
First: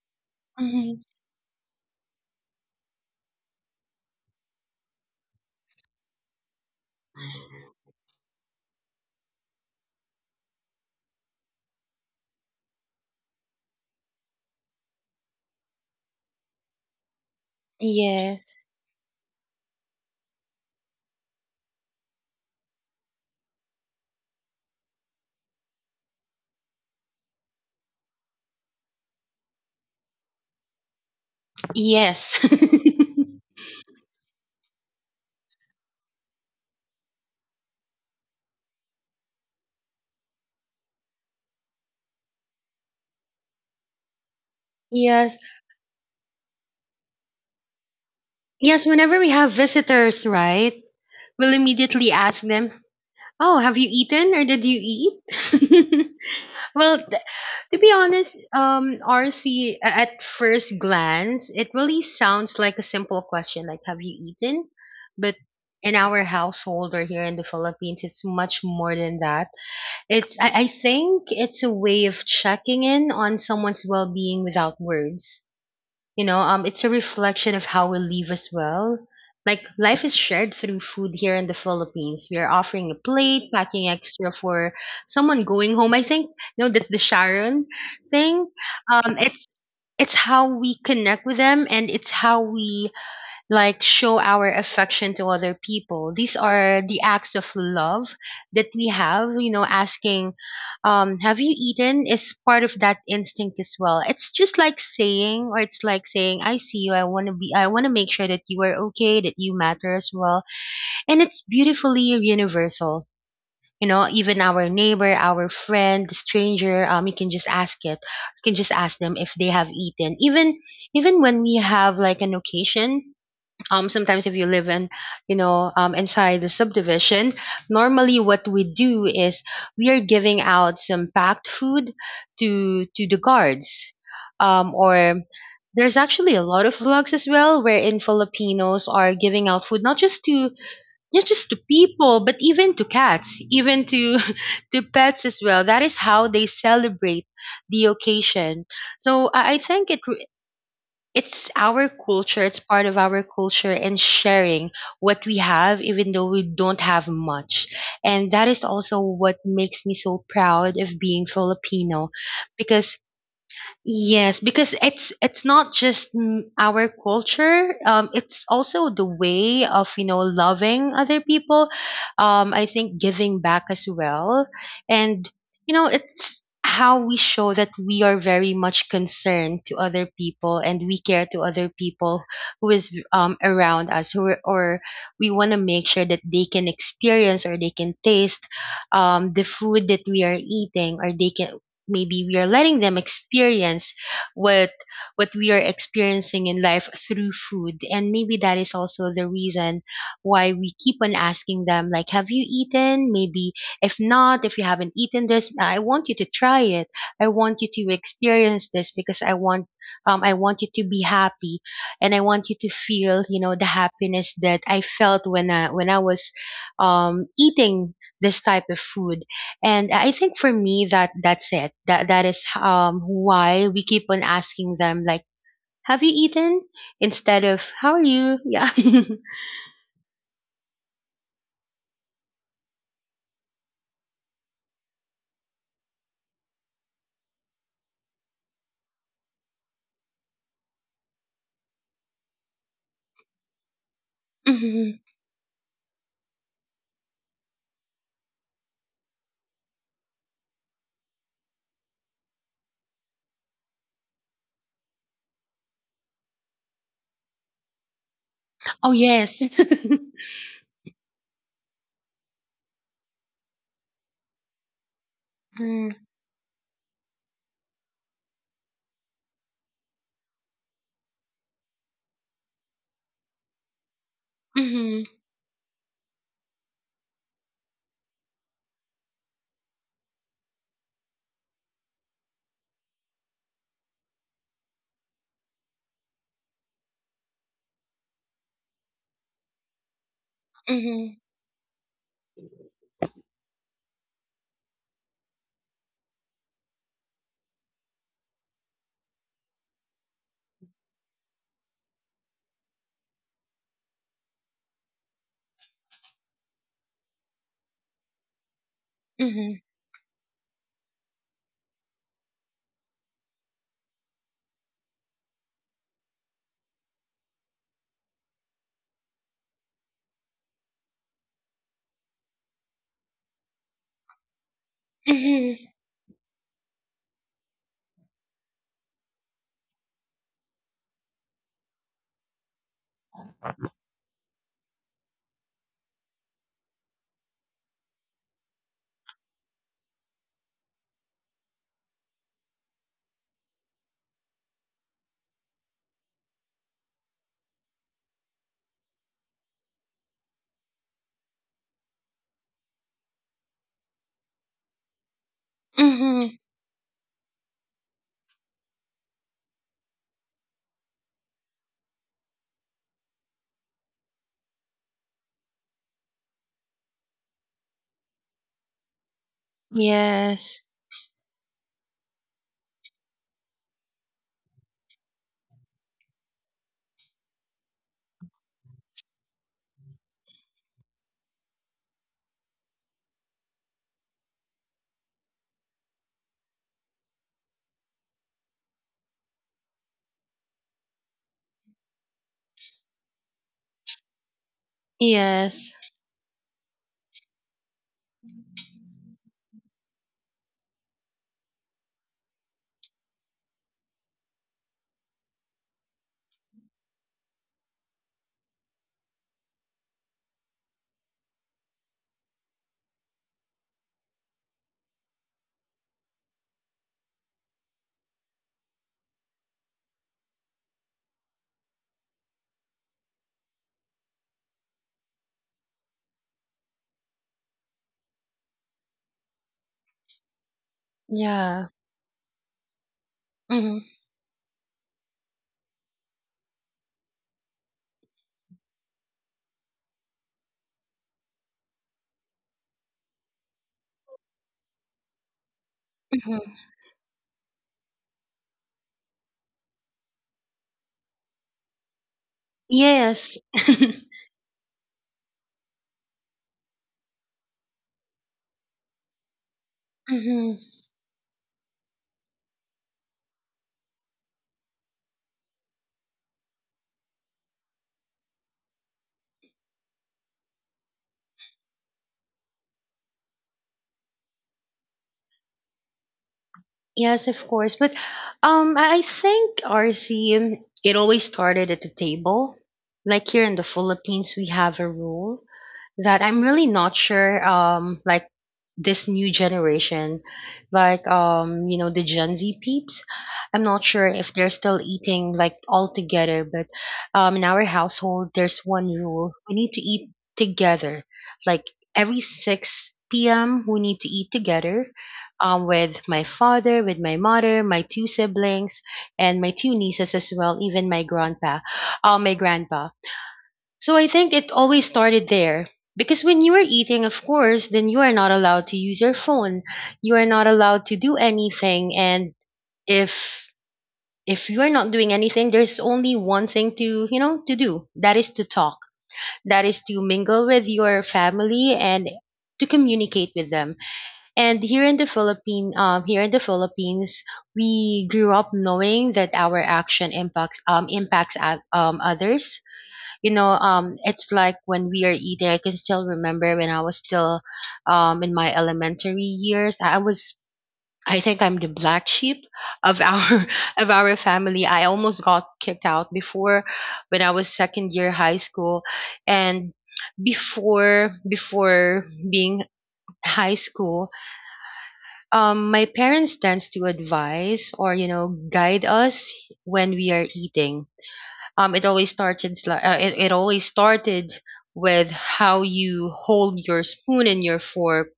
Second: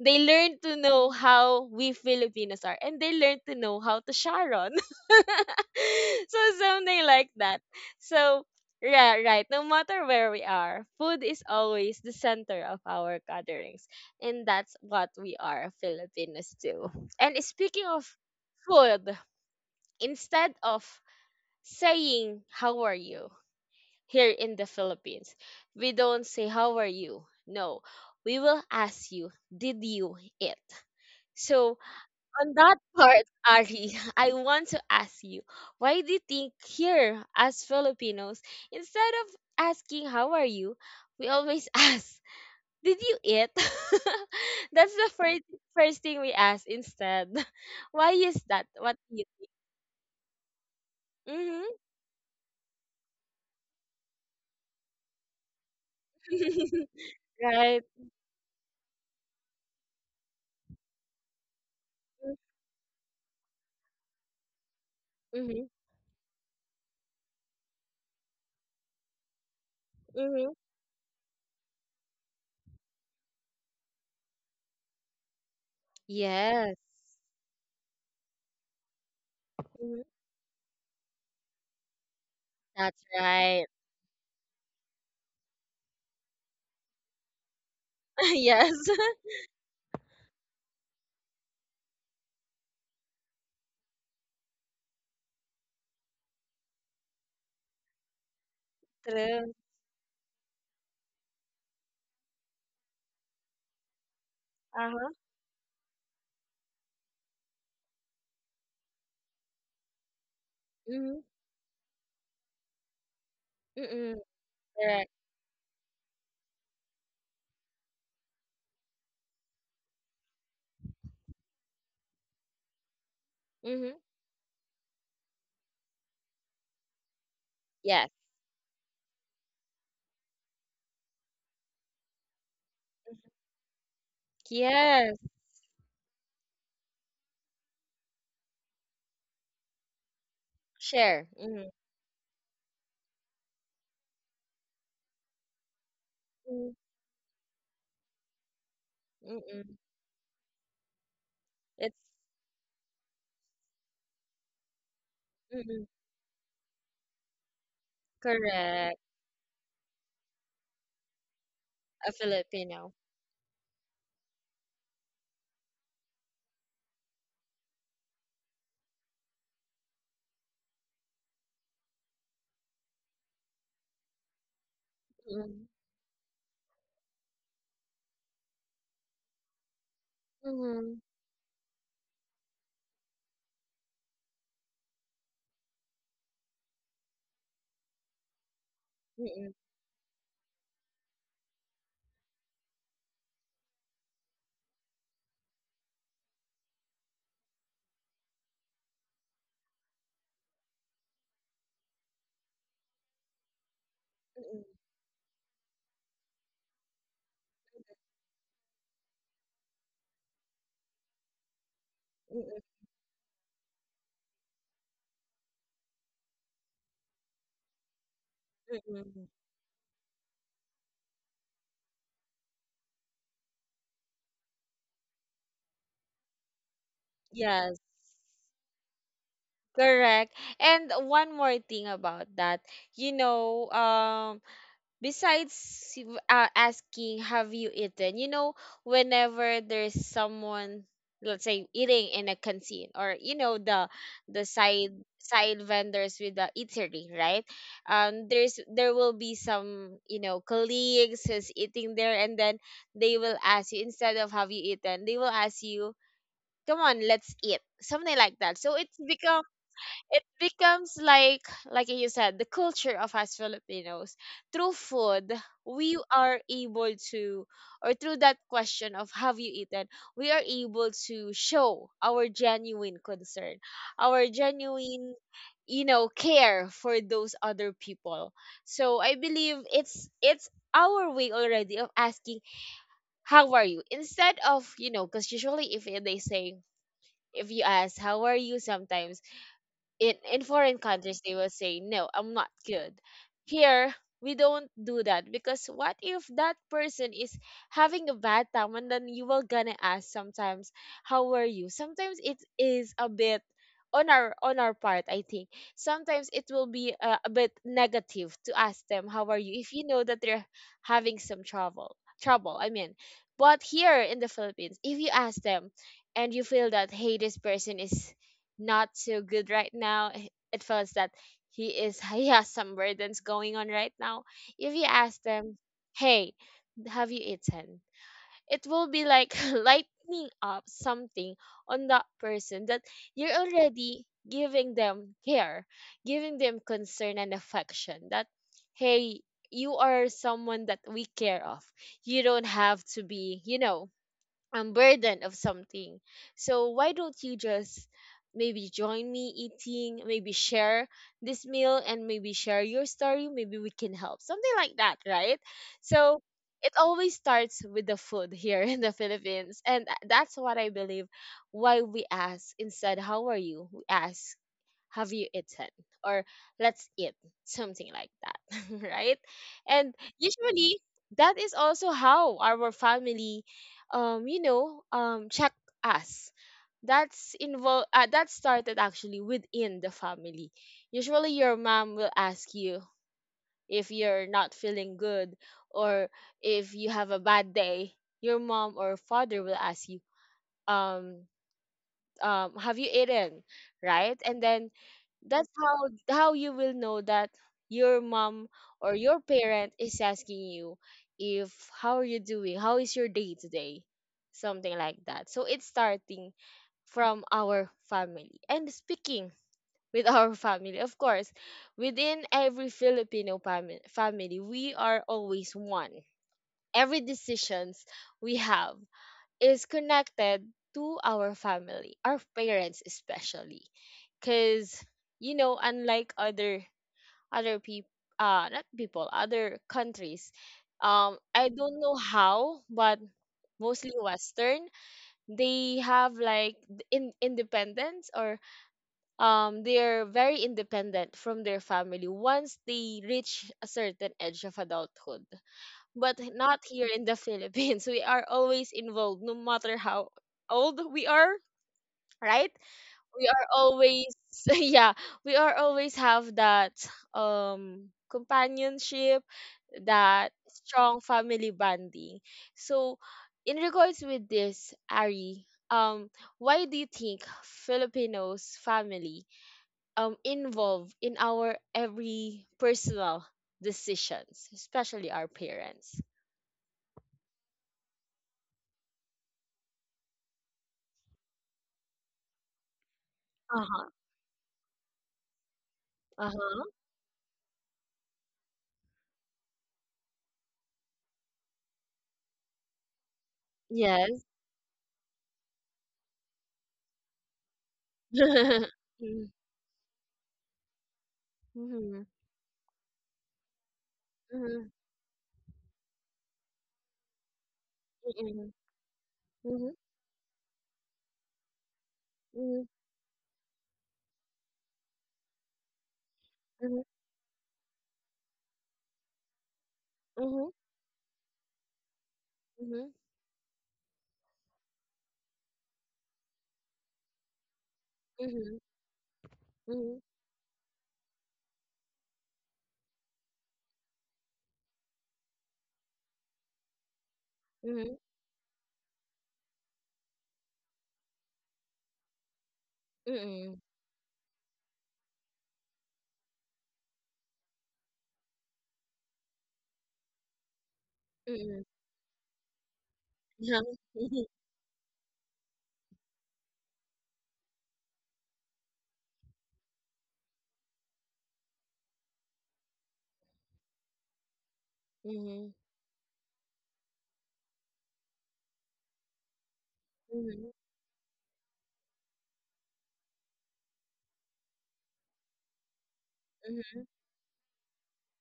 A: They learn to
B: Hmm.
A: know how we Filipinos are, and they learn to know how to Sharon. So something like that. So yeah, right. No matter where we are, food is always the center of our gatherings, and that's what we are Filipinos too. And speaking of
B: Yes.
A: food, instead of saying how are you here in the Philippines, we don't say how are you. No, we will ask you, did you eat? So,
B: Yes.
A: on that part, Ari, I want to ask you, why do you think here, as Filipinos, instead of asking how are you, we always ask, did you eat? That's the
B: Yes.
A: first first thing we ask instead. Why is that?
B: Yes,
A: What do
B: whenever
A: you
B: we have visitors, right? We'll
A: Mm-hmm.
B: immediately ask them, "Oh, have you eaten or did you eat?" Well, th- to
A: Right.
B: be honest, um, R C, at first glance, it really sounds like a simple question like, "Have you eaten?" But
A: Mm-hmm.
B: in our household or here in the Philippines, it's much more than that. It's, I,
A: Mm-hmm.
B: I think it's a way of checking in on someone's well being without words. You know, um,
A: Yes.
B: it's a reflection of how we live as well. Like,
A: Mhm.
B: life is shared through food here in the Philippines. We are offering a
A: That's
B: plate,
A: right.
B: packing extra for someone going home. I think, no, that's the Sharon thing.
A: Yes.
B: Um, it's it's how we connect with them, and it's how we, like, show our affection to other people. These are the acts of love that we have, you
A: True.
B: know, asking, um, "Have you eaten?" is part of that instinct as well. It's just like
A: Uh-huh.
B: saying, or it's like saying, "I see you, I wanna be I wanna make sure that you are okay, that you matter as well." And
A: Mm-hmm.
B: it's beautifully universal. You know,
A: Mm-mm.
B: even our
A: Correct.
B: neighbor, our friend, the stranger, um, you can just ask it. You can just ask them if they have eaten. Even even when we have like an occasion, um,
A: Mm-hmm.
B: sometimes if you live in, you know um, inside the subdivision,
A: Yes.
B: normally what we do is we are giving out some packed food to to the guards, um,
A: Yes,
B: or there's actually a lot of vlogs as well wherein Filipinos are giving out food, not just to not
A: share.
B: just to
A: Mm,
B: people but even to cats, even to to pets as well. That is how they
A: mm,
B: celebrate the occasion. So I I
A: mm,
B: think it it's our
A: it's
B: culture, it's part of our culture, and sharing what we have
A: mm,
B: even though we don't have much, and that is also
A: correct.
B: what makes me so proud of being Filipino.
A: A Filipino.
B: Because, yes, because it's it's not just, mm, our culture. Um, it's also the way of, you know loving other people. Um, I think giving back as well, and
A: Mm,
B: you know it's how we show that we are very much concerned to other people, and we
A: mm,
B: care to other people who is um around us, who are, or we want to make sure that they can experience or they can taste um the
A: mm,
B: food that we are eating, or they can maybe we are letting them experience what what we are experiencing in life through food. And maybe that is also the reason why we keep on asking them like, "Have you eaten?" Maybe, if not, if you
A: mm,
B: haven't eaten this, I want you to try it. I want you to experience this because i want um, I want you to be happy, and I want you to feel, you know the happiness that I felt when i when i was, um, eating this type of
A: mm,
B: food.
A: mm.
B: And I think for me, that that's it. That that is um why we keep on asking them like, "Have you eaten?" instead of
A: Yes,
B: "How are you?" Yeah.
A: correct. And one more thing about that, you know, um. Besides uh, asking have you eaten, you know, whenever there's someone, let's say, eating in a canteen or, you know, the the side
B: Hmm.
A: side vendors with the eatery, right, um there's there will be some, you know, colleagues who's eating there, and then they will ask you, instead of have you eaten, they will ask you, come on, let's eat, something like that, so
B: Oh,
A: it's become
B: yes.
A: it becomes like like you said, the culture of us Filipinos, through food,
B: Hmm.
A: we are able to or through that question of have you eaten, we are able to show our genuine concern, our
B: Hmm.
A: genuine, you know, care for those other people. So I believe it's it's our way already of asking how are you, instead of, you know, because usually if they say, if you ask how are you sometimes in in foreign countries,
B: Hmm.
A: they will say no, I'm not good. Here we don't do that, because what if that person is having a bad time, and then you will gonna ask sometimes how were you, sometimes it is a bit on our on our part, I think sometimes it will be uh, a bit negative to ask them how are you
B: Hmm.
A: if you know that they're having some trouble trouble, I mean, but here in the Philippines if you ask them and you feel that, hey, this person is not so good right now. H- It feels that he is he has some burdens going on right now. If you ask them,
B: Hmm.
A: "Hey, have you eaten?" It will be like lightening up something on that person, that you're already giving them care, giving them concern and affection. That hey, you are someone that we care of. You don't have to be, you know, um, burden of something. So why don't you just maybe join me eating, maybe share this meal and maybe share your story, maybe we can help. Something like that, right? So
B: Hmm.
A: it always starts with the food here in the Philippines. And that's what I believe why we ask instead, how are you? We ask, have you eaten? Or let's eat, something like that, right? And
B: Yes.
A: usually that is also how our family, um, you know, um, check us. That's involved. Uh, that started actually within the family. Usually, your mom will ask you if you're not feeling good, or if you have a bad day. Your mom or father will ask you, um, um, have you eaten, right? And then that's how
B: Yes.
A: how you will know that your mom or your parent is asking you if how are you doing, how is your day today, something like that. So it's starting from our family. And speaking with our family, of course, within every Filipino fami- family, we are always one. Every decisions we have is connected to our family, our parents especially. Cause you know, unlike other other people, uh not people, other countries, um I
B: Yeah.
A: don't know how, but
B: Hmm.
A: mostly Western, they have like th- in independence, or um they're very independent from their family once they reach a certain age of adulthood, but
B: Hmm.
A: not here in the Philippines. We are always involved, no matter how old we are, right? We
B: Yes.
A: are always, yeah, we are always have that um companionship, that strong family bonding. So, in regards with this, Ari, um, why do you think Filipinos family um involve in our every personal decisions, especially our parents?
B: Yes, of course. But, um, I I think, R C, um, it always started at the table. Like, here in the Philippines, we have a rule that I'm
A: Uh-huh.
B: really not sure, um like, this new generation, like, um you know the Gen Z peeps, I'm not sure
A: Yes.
B: if they're still eating like all together. But, um in our household, there's one
A: Mm.
B: rule: we need to eat together, like,
A: Mhm.
B: every six p m we need to eat
A: Mhm.
B: together, um with my father, with my mother, my two
A: Mm-mm.
B: siblings, and my
A: Mhm.
B: two nieces as well, even my grandpa, uh, my
A: Mhm.
B: grandpa So I think it always started there. Because when you are
A: Mhm. Mhm.
B: eating, of course, then you are not allowed to use your phone. You are not allowed to do anything. And if if you are not doing anything, there's only one thing to, you know, to do. That is to
A: Mhm.
B: talk. That is
A: Mhm.
B: to mingle with your family and to communicate with them. And here in the Philippine, um, here in the Philippines,
A: Mhm.
B: we grew up knowing that our action impacts, um, impacts o- um, others. You know, um it's like when we are eating, I can still remember when I was still, um in my elementary years. I was I think I'm the black sheep of our of our family. I almost got kicked out before when I was second year high school. And before before being high school, um my parents tends to advise or, you know guide us when we are
A: Mhm.
B: eating. um, it always starts in sli- uh, it, it always started with how you hold your spoon and your fork,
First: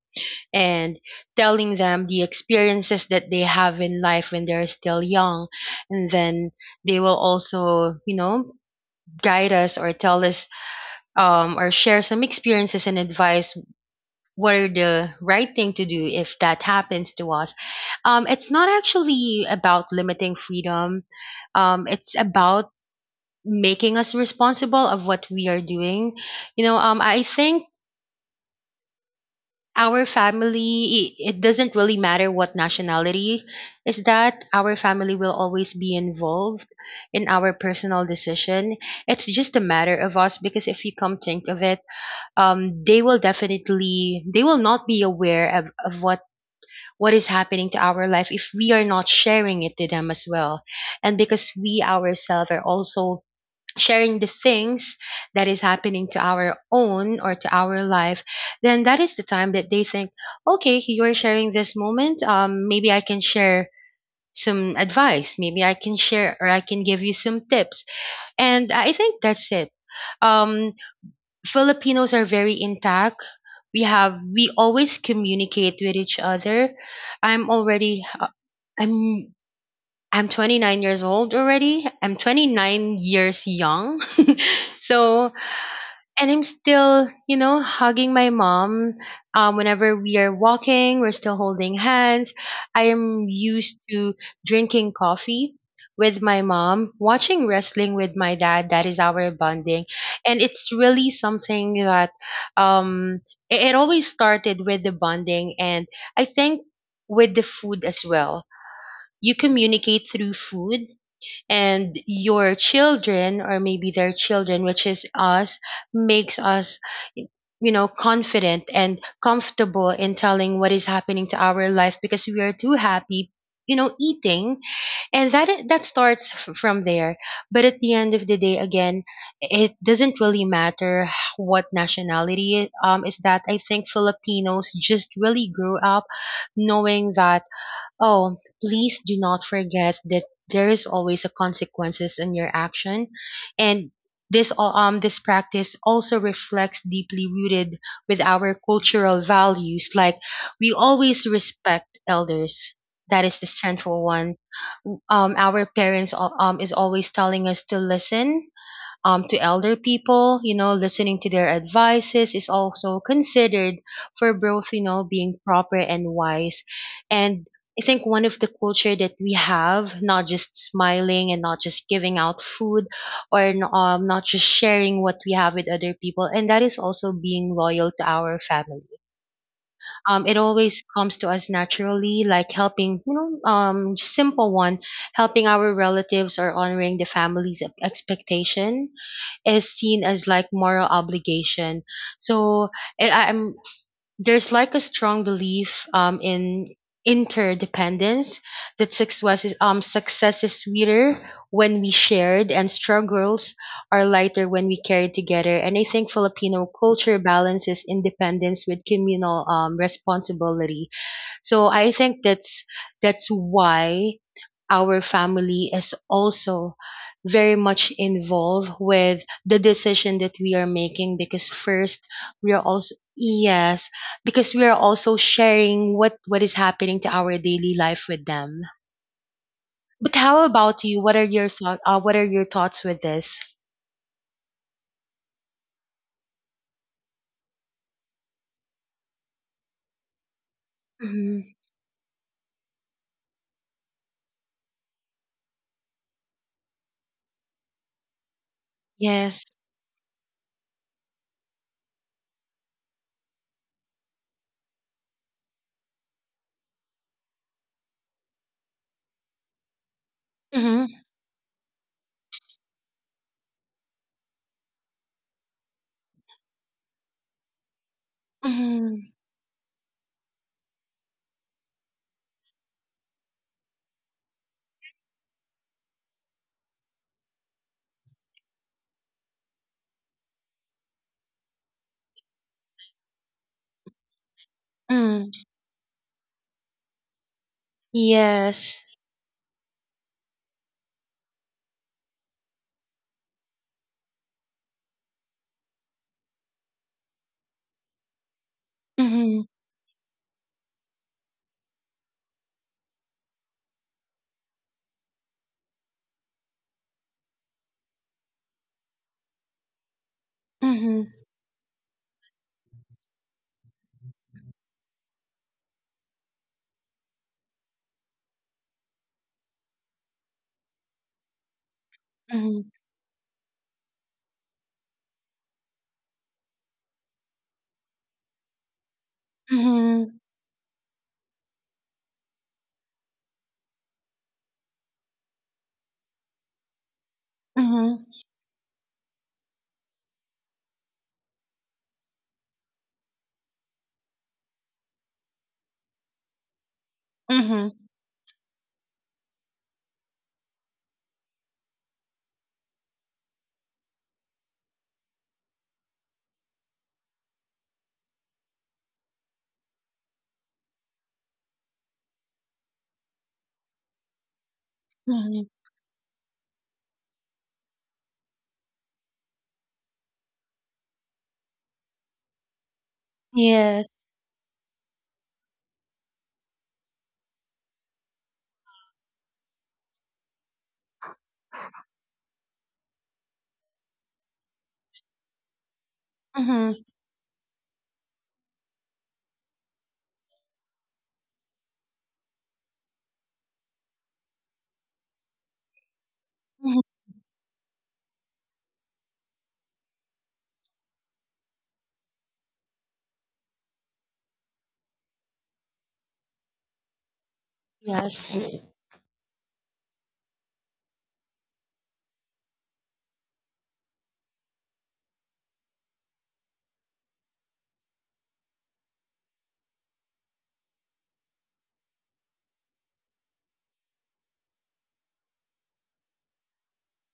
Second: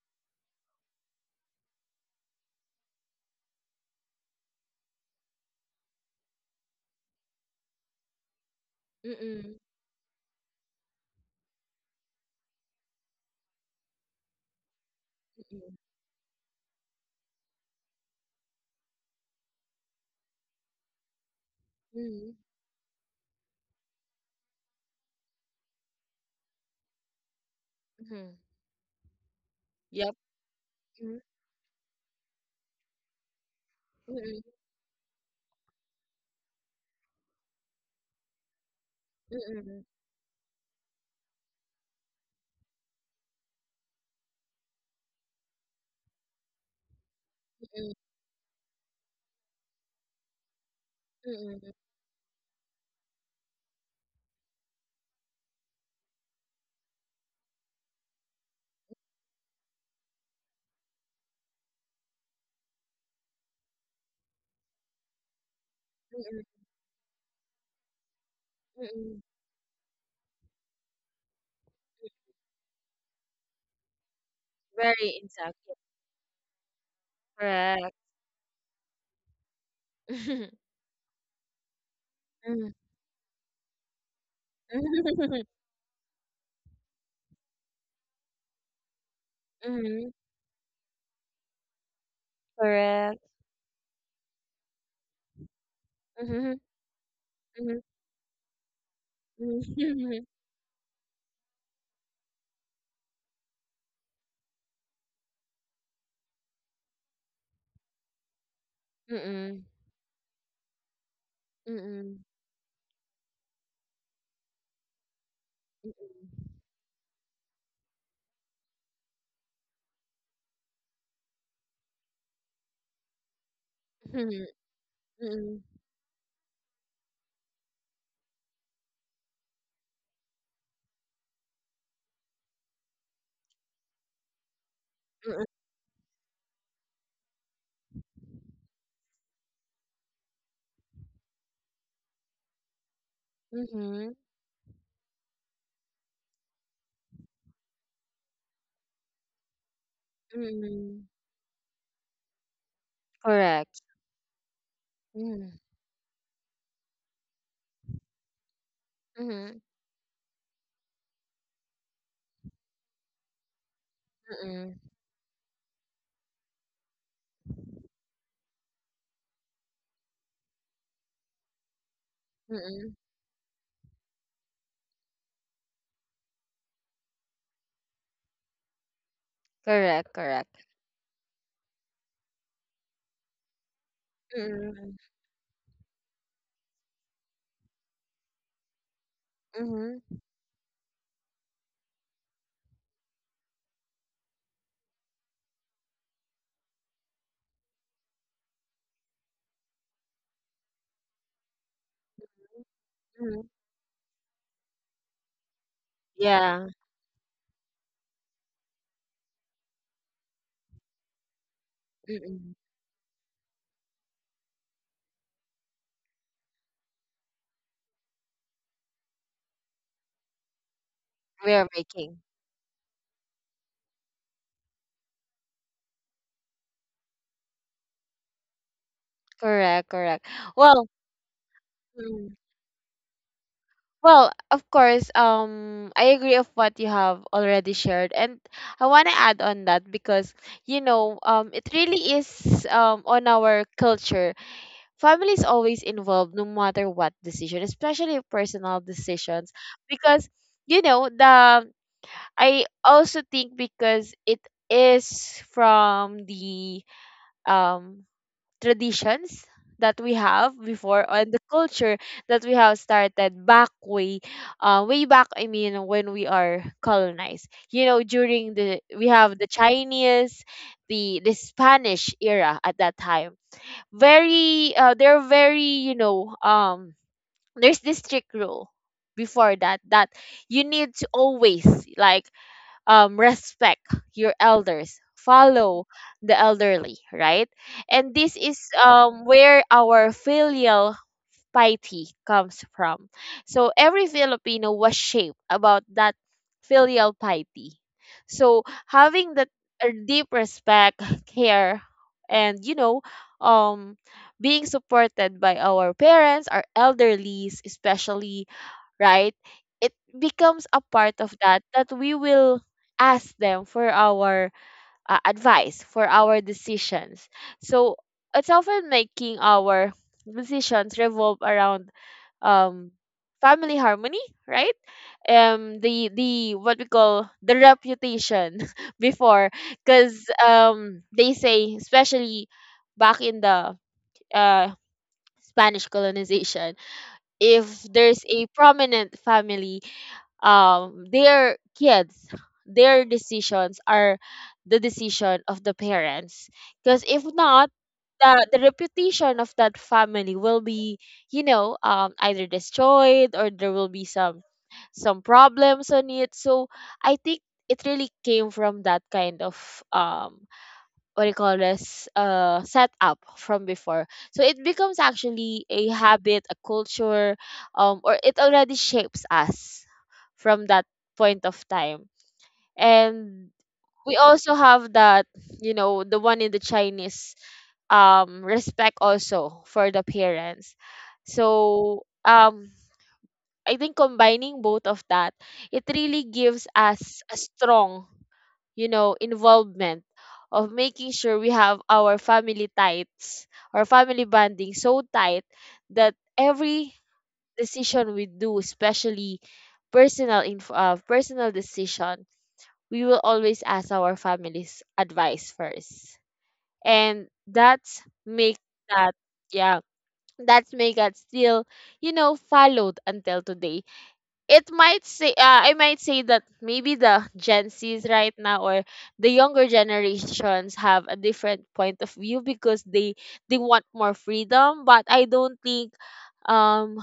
B: and telling them the experiences that they have in life when they're still young. And then they will also, you know guide
A: Mm-mm.
B: us or tell us, um, or share some experiences and advice, what are the right thing to do if that happens to us. Um, it's not actually about limiting freedom. Um, it's about making us responsible of what we are doing. You know, um, I think
A: Mm-mm.
B: our
A: Yeah.
B: family,
A: Mhm.
B: it, it doesn't really matter what nationality is
A: Mhm.
B: that, our family will always be involved in our personal decision. It's
A: Mhm. Yep.
B: just a
A: Mhm. Mm-mm.
B: matter of us. Because if you come think of it, um, they will definitely, they will not be aware of, of what, what is
A: Mm-mm.
B: happening to
A: Mhm. Mhm. Yep.
B: our life if we are not sharing it to them as well. And
A: Hmm. Mhm. Mhm.
B: because
A: Mhm. Mhm.
B: we ourselves are also sharing the things that is happening to our own or to our life, then that is the time that they think, "Okay, you're sharing this moment, um maybe I can share some advice, maybe I can share or I can give you some tips." And
A: Mm,
B: I think
A: mm.
B: that's it. um Filipinos are very intact. We have we always
A: Very exact. Yeah,
B: communicate with each other. i'm
A: correct.
B: already uh, i'm i'm twenty-nine years old already, I'm
A: Mhm.
B: twenty-nine years young. So,
A: Mhm.
B: and I'm still, you know, hugging my mom. Um, whenever
A: Mhm.
B: we are walking, we're still holding hands. I
A: Correct.
B: am used to drinking coffee with my
A: Mhm.
B: mom, watching
A: Mhm.
B: wrestling with my dad. That is our
A: Mhm.
B: bonding,
A: Mhm.
B: and it's really something that, um, it, it always started with the bonding, and I think with the food as well.
A: Mhm.
B: You
A: Mhm.
B: communicate through food, and your children, or maybe their children, which is us, makes
A: Mm,
B: us, you know confident and comfortable in telling what is happening to our life, because we are too happy, you know eating. And that
A: mm,
B: that starts f- from there. But at the end of the day, again, it doesn't really matter what nationality um is that. I think Filipinos just
A: mm,
B: really grew up knowing that, oh, please do not forget that there is always a consequences in your action. And
A: mm,
B: this al- um this practice also reflects deeply rooted with our cultural values. Like, we
A: mm.
B: always respect elders. That is the
A: Correct.
B: central one. Um,
A: Mm,
B: our parents al- um is always telling us to listen, um, to
A: mm,
B: elder people. You know, listening to their advices is also considered for both,
A: mm,
B: you know, being proper and wise. And I think one of the culture that we have, not just smiling and not just giving out food,
A: mm.
B: or n- um, not just sharing what we have with other people, and that is also being loyal to our family.
A: Correct,
B: Um, it
A: correct.
B: always comes to us naturally, like helping, you know, um, simple one,
A: Mm,
B: helping our relatives, or honoring the family's e- expectation is seen
A: mm,
B: as like moral obligation. So, eh, I, I'm there's like a strong belief um in interdependence, that success is um success is sweeter when we shared, and
A: mm.
B: struggles are lighter when we carried together. And I think Filipino
A: Yeah.
B: culture balances independence with communal um responsibility. So I think
A: Mm.
B: that's that's why our family is also very much involved with the decision that we are making. Because
A: We are
B: first,
A: making.
B: we are also yes, because we are also sharing what what is happening to our daily life with them.
A: Correct,
B: But
A: correct.
B: how about
A: Well,
B: you, what are your thoughts uh, what are
A: mm,
B: your thoughts with this?
A: well, of course, um, I agree of what you have already shared, and I want to add on that because, you know, um,
B: Hmm.
A: it really is um on our culture. Family is always involved no matter what decision, especially personal
B: Yes.
A: decisions, because you know the I also think because it is from the um traditions that we have
B: Hmm.
A: before and the culture that we have started back way, uh, way back, I mean, when we are colonized, you know, during the we
B: Hmm.
A: have the Chinese, the the Spanish era at that time, very uh, they're very, you know, um, there's this strict rule before that that you need to always, like, um respect your elders,
B: Mm.
A: follow the elderly, right? And this is
B: Yes.
A: um where our filial piety comes from. So every Filipino was shaped about that filial piety. So having
B: Hmm.
A: that uh, deep respect, care, and, you know, um, being supported by our parents, our elderlies, especially, right? It becomes a
B: Hmm.
A: part of that, that we will ask them for our uh, advice, for our decisions. So it's often making our decisions revolve around
B: Hmm.
A: um family harmony, right? Um the the what we call the reputation before, because
B: Hmm.
A: um they say, especially back in the uh Spanish colonization, if there's a prominent family, um their kids, their decisions are the decision of the parents. Because if not,
B: Hmm.
A: the the reputation of that family will be, you know um either destroyed, or there will be some some problems on it. So I think it really came from that kind of um what do you call this, uh setup from before. So it becomes
B: Mhm.
A: actually a habit, a culture, um or it already shapes us from that point of time. And
B: Yes.
A: we also have that, you know, the one in the Chinese, um respect also for the parents. So um I think combining both of that, it really gives
B: Mhm.
A: us a strong, you know, involvement of making sure we have our family tights or family bonding so tight that
B: Mhm.
A: every decision we do, especially personal inf- uh, personal decision, we will always ask our family's advice first. And that's
B: Yes.
A: make that yeah, that's make that still, you know, followed until today. It might say, uh, I might say that maybe the Gen Zs right now or the younger generations have a different point of view, because they they want more freedom, but I don't think um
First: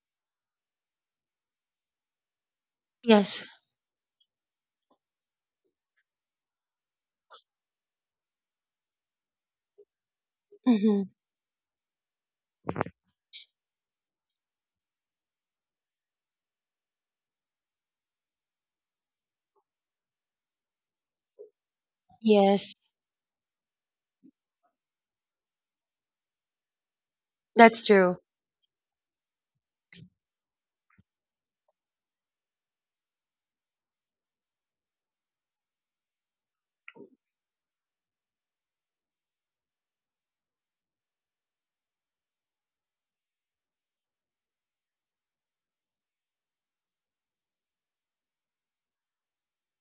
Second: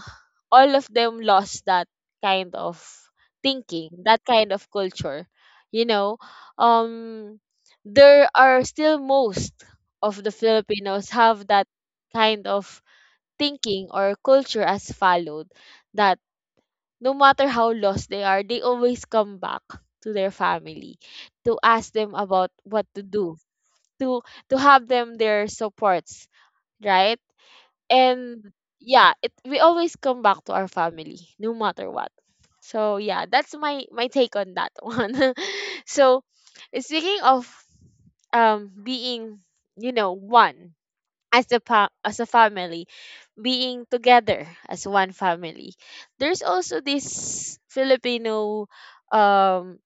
A: all of them lost that kind of
B: Yes.
A: thinking, that kind of culture. You know, um, there are still most of the
B: Mhm.
A: Filipinos have that kind of thinking or culture as followed, that no matter how lost they are, they always come back to their family to ask them about
B: Yes.
A: what to do, to to have them their supports, right?
B: That's true.
A: And yeah it we always come back to our family no matter what. So yeah, that's my my take on that one. So, speaking of um being, you know, one as a pa- as a family, being together as one family, there's also this Filipino um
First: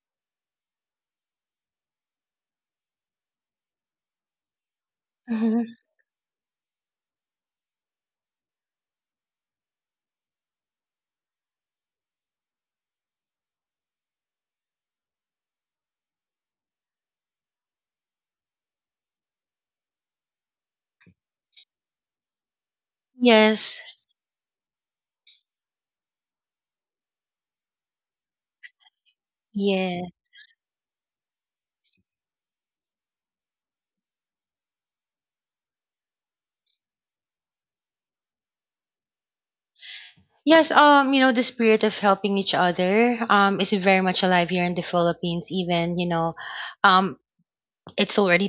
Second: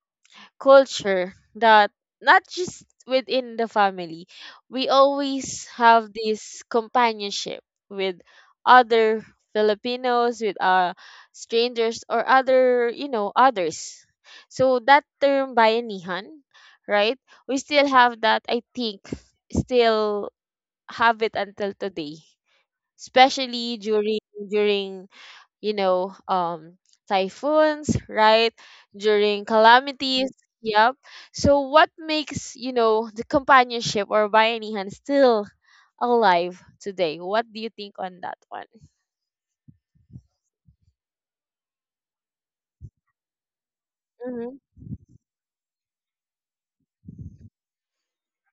A: culture that not just within the family, we
B: Mhm.
A: always have this companionship with other Filipinos, with uh, strangers, or other, you know, others. So that term bayanihan, right? We still have that, I think, still have it until today, especially
B: Yes.
A: during during you know, um, typhoons, right? During
B: Yeah.
A: calamities. Yep. So what makes, you know, the companionship or bayanihan still alive today? What do you think on that one?
B: Yes, um, you know, the spirit of helping each other um is very much alive
A: Mhm,
B: here in the Philippines, even, you know, um it's already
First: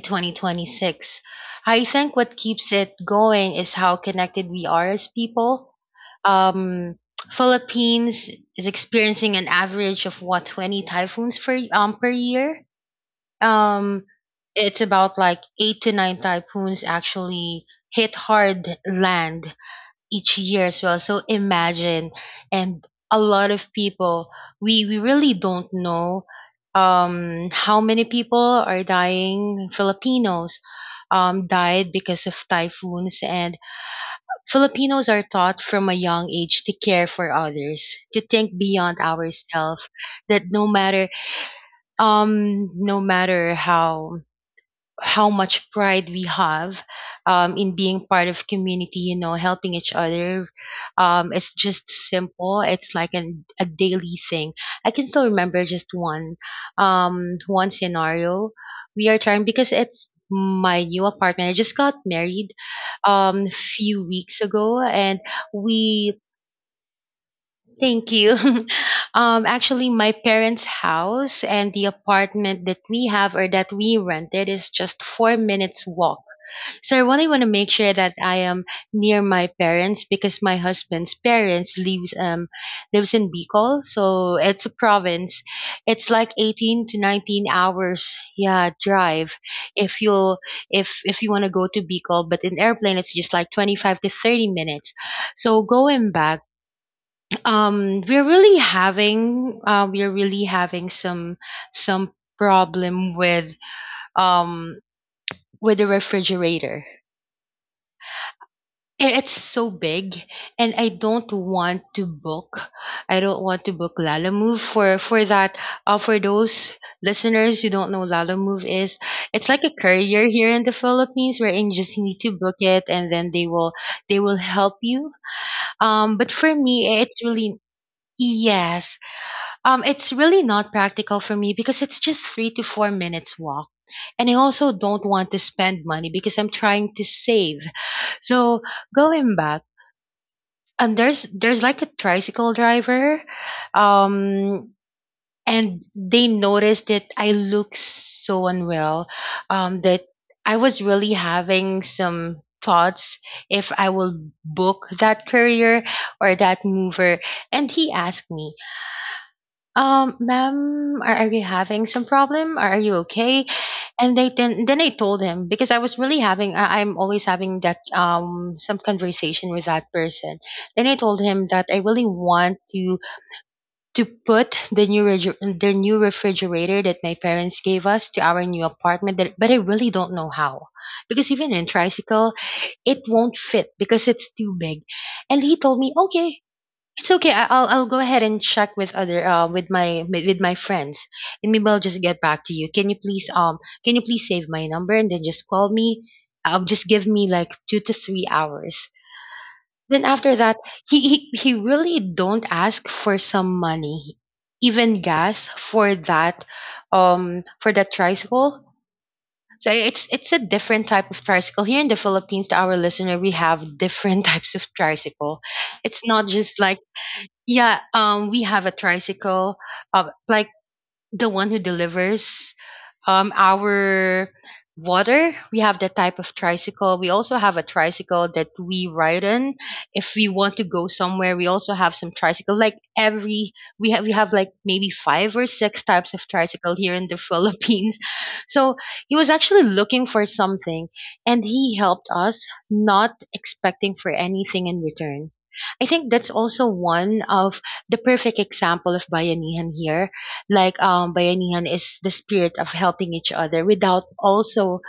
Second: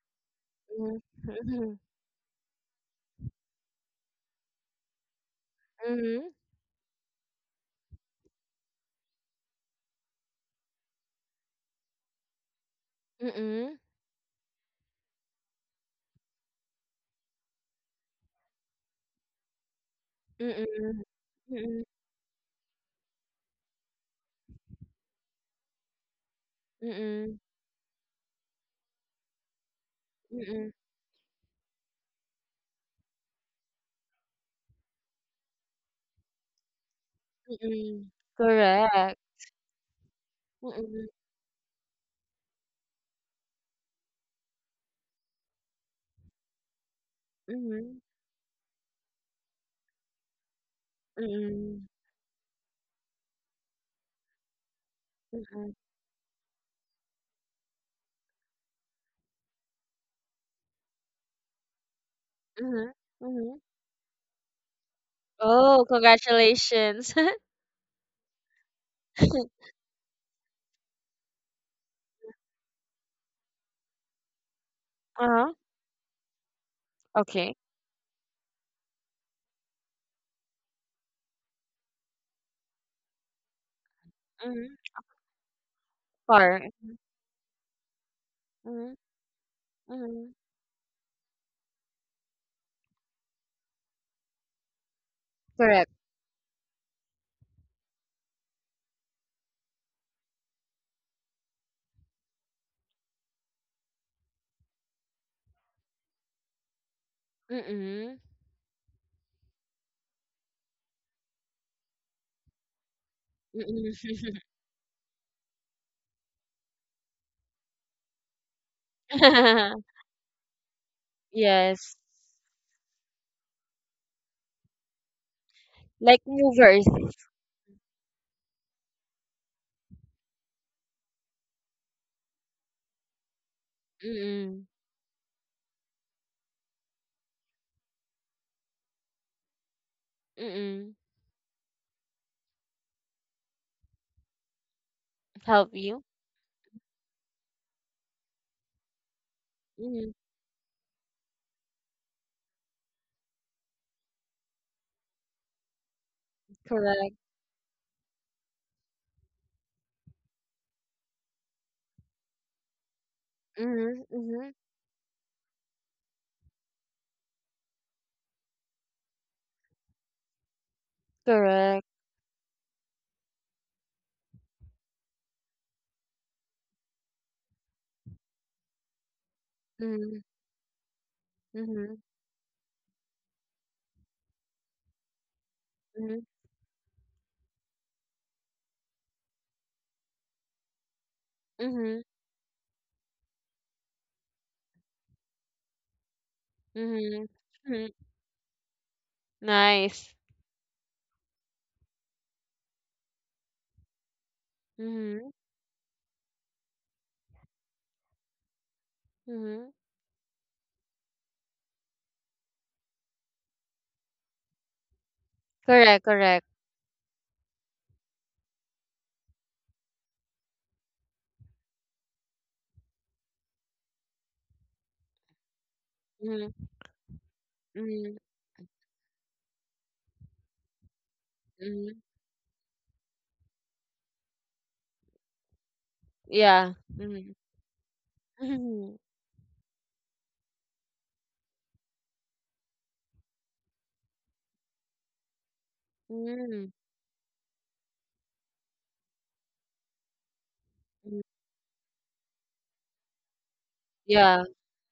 A: mhm,
B: twenty twenty-six.
A: mhm,
B: I think what keeps it going is how connected we are as people.
A: mhm,
B: Um Philippines is experiencing an average of what twenty typhoons per um per year. Um, it's about like eight to nine typhoons actually hit hard land each year as well.
A: mhm,
B: So
A: mhm,
B: imagine, and a lot of people, we, we really don't know
A: mhm, mhm,
B: um, how many people are dying. Filipinos
A: mhm,
B: um, died because of typhoons, and Filipinos are taught from a young age to care for others,
A: mhm.
B: to think beyond
A: Correct.
B: ourselves, that no
A: Mhm,
B: matter um no matter how how much pride we have, um, in
A: mhm,
B: being part of community, you know helping each other. Um, it's
A: mhm,
B: just simple, it's like an, a daily thing. I can still remember
A: mhm,
B: just one um, one scenario. We are trying because it's my new apartment, I just got married
A: mhm,
B: um,
A: mhm.
B: few weeks ago, and
A: Oh,
B: we
A: congratulations.
B: thank you um, actually my parents house and the apartment that we have or that we rented is just four
A: Uh-huh.
B: minutes walk, so I really want to
A: Okay.
B: make sure that I am near my parents because my husband's parents lives um lives in Bicol, so it's a province. It's like
A: Far.
B: eighteen to nineteen hours, yeah,
A: Mhm,
B: drive if
A: mhm.
B: you if if you want to go to Bicol, but in airplane it's just like twenty-five to thirty minutes. So
A: Correct.
B: going back, um we're really having uh, we're really having some some problem with um with the refrigerator.
A: Mm-mm.
B: I- it's so big, and i don't want to book i don't want to book
A: Mm-mm.
B: lala move for for that uh, for those listeners who don't know, lala move is it's like a courier here in the philippines where you
A: Yes.
B: just need to book it and then they will they will help you, um
A: Like
B: but for
A: movers.
B: me it's really, yes, um it's really not practical for me because it's just three to four minutes walk, and I
A: Mm-mm.
B: also don't want to spend money because I'm trying to save. So going back,
A: Mm-mm.
B: and there's there's like a tricycle driver, um
A: Help
B: and
A: you.
B: they noticed that I look so unwell, um that
A: Mm-hmm.
B: I was really having some thoughts if I will book that courier or that
A: Correct.
B: mover. And he asked me, um ma'am, are, are you having some problem, are, are you okay?
A: Mm-hmm.
B: And they
A: Mm-hmm.
B: then then I told him, because I was really having I, I'm always having that um some conversation with that person. Then I told him that I
A: Correct.
B: really want to to put the new reg- the new refrigerator that my parents gave us to our new apartment, that, but I really don't
A: Mm-hmm.
B: know how, because even in
A: Mm-hmm.
B: tricycle it won't fit because it's too big. And he told me,
A: Mm-hmm.
B: okay, it's okay. I- I'll I'll go ahead and check with other uh, with my with my friends, and maybe I'll
A: Mm-hmm.
B: just get back to you. Can you please um can you please save my number and then just call me? Uh, just give
A: Mm-hmm.
B: me like two
A: Mm-hmm.
B: to three hours. Then
A: Nice.
B: after that, he he he really don't ask for some money, even
A: Mm-hmm.
B: gas for that, um for that tricycle.
A: Mm-hmm.
B: So it's it's a different type of tricycle here in the Philippines. To our listener, we have different types of tricycle. It's
A: Correct,
B: not
A: correct.
B: just like, yeah, um, we have a tricycle, uh, like the one who delivers, um, our water. We have that type of
A: Mm-hmm.
B: tricycle. We also have a
A: Mm-hmm.
B: tricycle that we ride on if we want to go somewhere. We also have
A: Mm-hmm.
B: some tricycle. Like every we have we have like maybe five or six types of
A: Yeah.
B: tricycle here in the
A: Mm-hmm.
B: Philippines. So
A: Mm-hmm.
B: he was actually looking for something, and he helped us, not expecting for anything in return. I think that's also one of the perfect example of bayanihan here, like, um
A: Mm-hmm.
B: bayanihan is the spirit of helping each other without
A: Yeah.
B: also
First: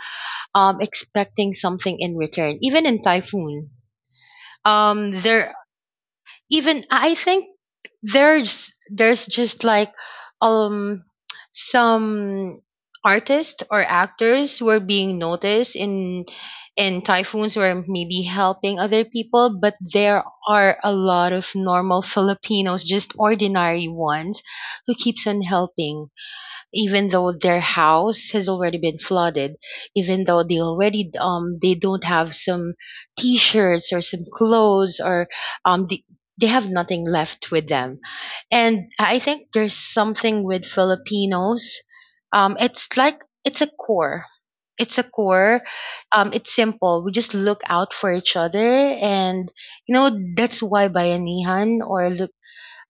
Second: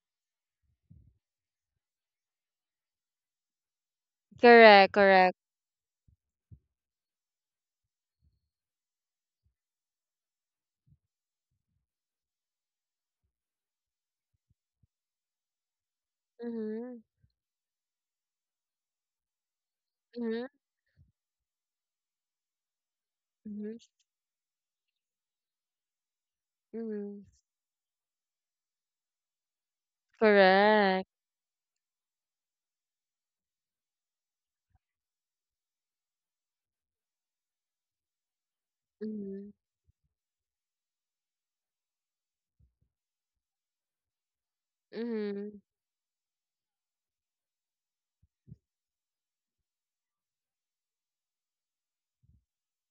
B: um expecting something in return, even in typhoon.
A: Correct,
B: Um
A: correct.
B: there, even I think, there's there's just like, um some artists or actors were being noticed in
A: Mm-hmm.
B: in typhoons, were maybe helping other people, but there
A: Mm-hmm.
B: are a lot of normal filipinos, just
A: Mm-hmm.
B: ordinary ones, who keeps on helping even
A: Mhm,
B: though their house has already been flooded, even though they
A: correct.
B: already um they don't have some t-shirts or some clothes, or um they, they have nothing left with them. And I think
A: Mhm,
B: there's something with Filipinos. Um, it's like it's a core. It's a
A: mhm.
B: core. Um, it's simple. We just look out for each other, and you know that's why Bayanihan, or,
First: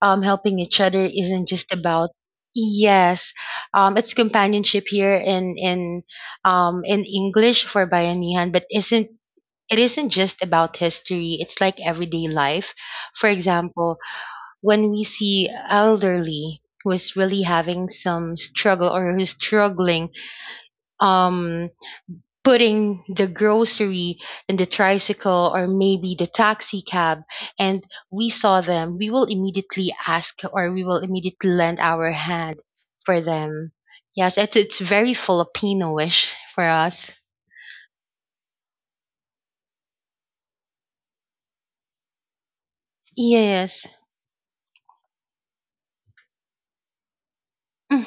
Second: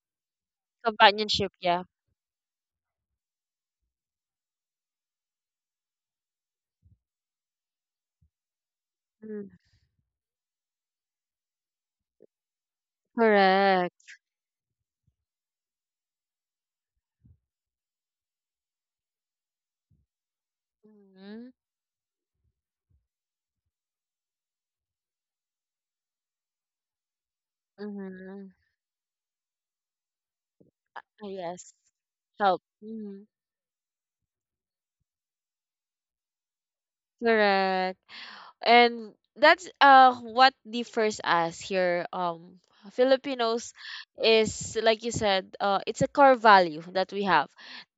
B: um, helping each other, isn't
A: Companionship,
B: just
A: yeah.
B: about, yes, um it's companionship here in in um in english for bayanihan, but isn't
A: Mm,
B: it isn't just about history, it's like everyday life. For example,
A: correct.
B: when we see elderly who is really having some struggle or who's struggling,
A: Mhm,
B: um putting the grocery in the tricycle or maybe the taxi cab, and we
A: mhm.
B: saw them, we will immediately ask, or we will
A: Ah,
B: immediately
A: yes.
B: lend our hand
A: Help.
B: for
A: Mhm,
B: them. Yes, it's it's very Filipino-ish for us.
A: correct. And that's uh what differs us here, um Filipinos,
B: Yes.
A: is like you said, uh it's a core value that we have,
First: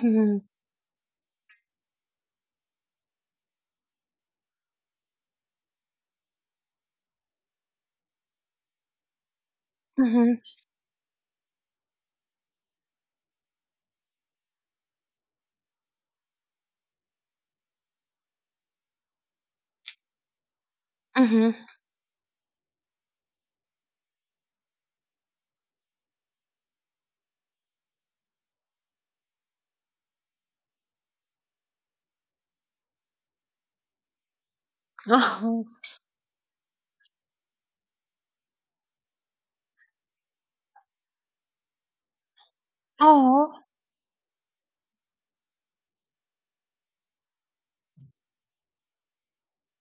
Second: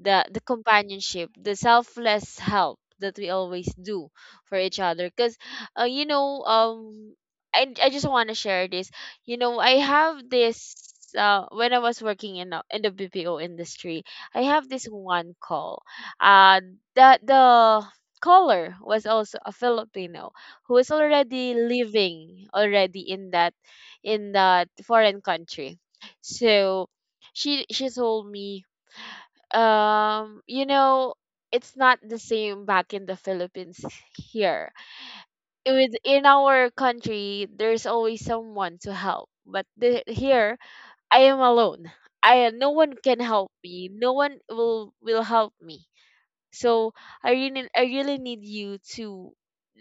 A: the the companionship, the selfless help that we always do for each other. Because, uh, you know um I, I just want to share this. You know, I have
B: Mhm.
A: this, uh, when I was working in uh, in the B P O industry, I have this one call uh that the caller was also a Filipino who is
B: Mhm.
A: already living already in that, in that foreign country. So she she told me, um, you know, it's not the same back in the Philippines here.
B: Oh.
A: It was in our country there's always someone to help. But the, here, I am alone. I, no one can help
B: Oh.
A: me. No one will will help me. So I really, I really need you to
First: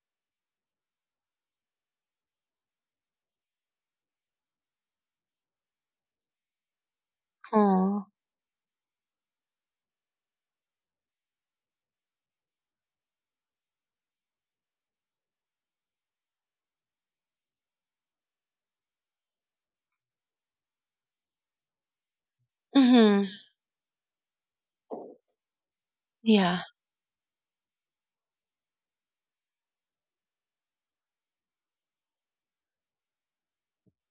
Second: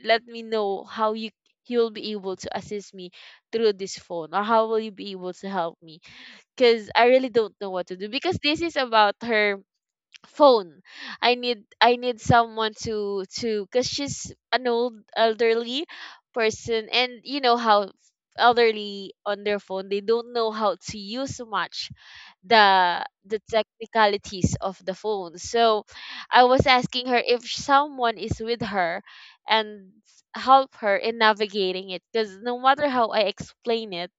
A: let me know how you, you'll be able to assist me through this phone, or how will you be able to help me, because I really don't know what to do,
B: Oh.
A: because this is about her phone. I need, I need someone to to cuz she's an old elderly person, and you know how elderly on their phone, they don't know how to use much the
B: Mhm.
A: the technicalities of the phone. So I was
B: Yeah.
A: asking her if someone is with her, and help her in navigating it, because no matter how I explain it,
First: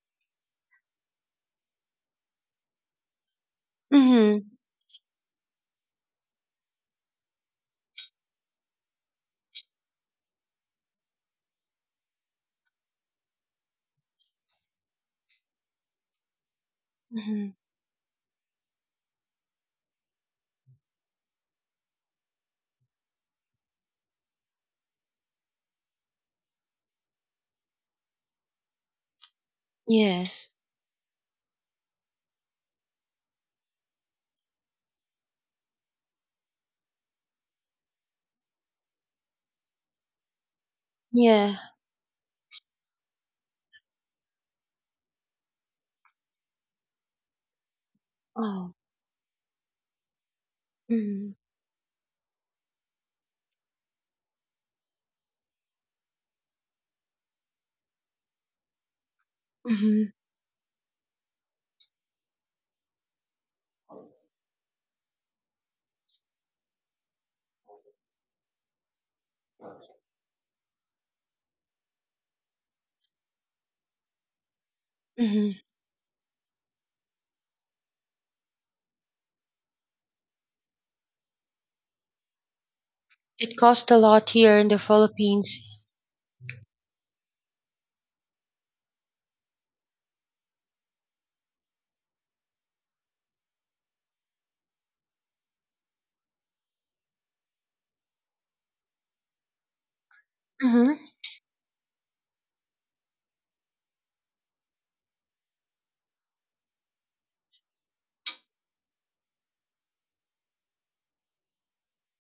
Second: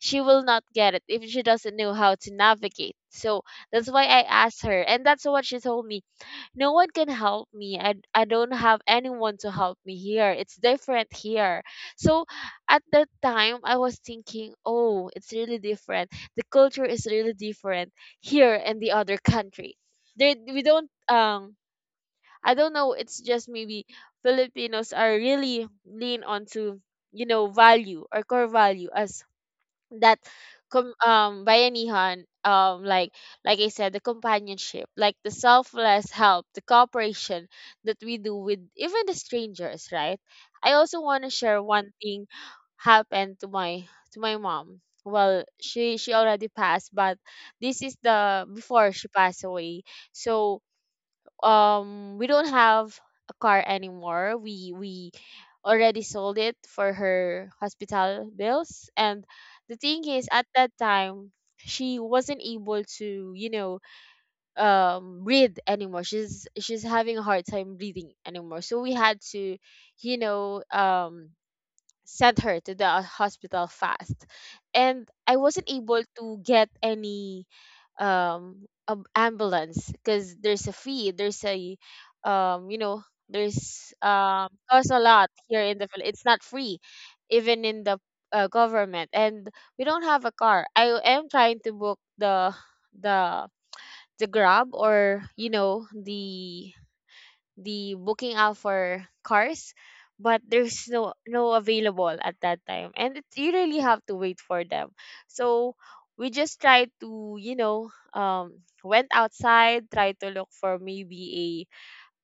A: she will not get it if she doesn't know how to navigate. So that's why I
B: Mhm.
A: asked her, and that's what she told me. No one can help me, I, I don't have anyone to help me here, it's different here. So at that time I was thinking, oh, it's really different, the culture is really
B: Mhm.
A: different here and the other country there. We don't um I don't know, it's just maybe Filipinos are really lean onto, you know, value or core value, as that
B: Yes.
A: com- um Bayanihan, um like like I said, the companionship, like the selfless help, the cooperation that we do with even the strangers, right? I also want to
B: Yeah.
A: share one thing happened to my, to my mom. Well, she she already passed, but this is the
B: Oh.
A: before she passed away. So
B: Mhm.
A: um we don't have a car anymore, we we already sold it for her hospital bills. And the thing
B: Mhm.
A: is, at that time, she wasn't able to, you know, um breathe anymore, she's she's having a hard time breathing anymore. So we had to, you know, um send her to the hospital fast. And I
B: Mhm.
A: wasn't able to get any um a ambulance, because there's a fee, there's a um you know
B: It costs
A: there's
B: a lot
A: um
B: here in the
A: costs a lot
B: Philippines.
A: here in the Phil- it's not free, even in the uh, government. And we don't have a car. I am trying to book the the the grab, or you know, the the booking out for cars, but there's
B: Mhm.
A: no, no available at that time, and it, you really have to wait for them. So we just tried to, you know, um went outside, tried to look for maybe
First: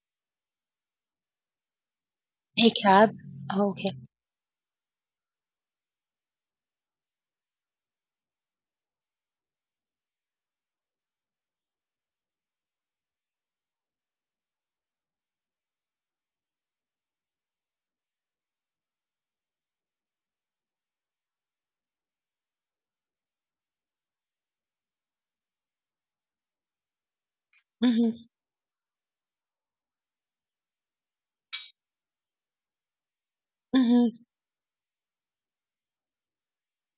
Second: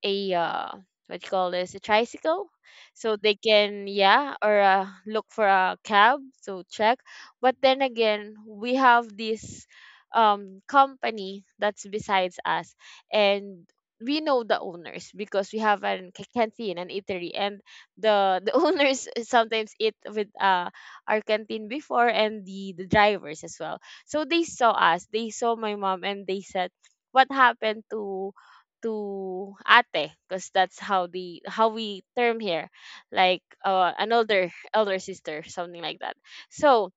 A: a a uh, what do you call this, a tricycle,
B: A cab.
A: so they
B: Oh,
A: can,
B: okay.
A: yeah, or uh, look for a cab, so check. But then again, we have this um company that's besides us, and we know the owners, because we have an ca- canteen, an eatery. And the the owners sometimes eat with uh our canteen before, and the the drivers as well. So they saw us, they saw my mom, and they said, what happened
B: Mhm.
A: to to ate? Because that's how the how we term here, like uh, an
B: Mhm.
A: older elder sister, something like that. So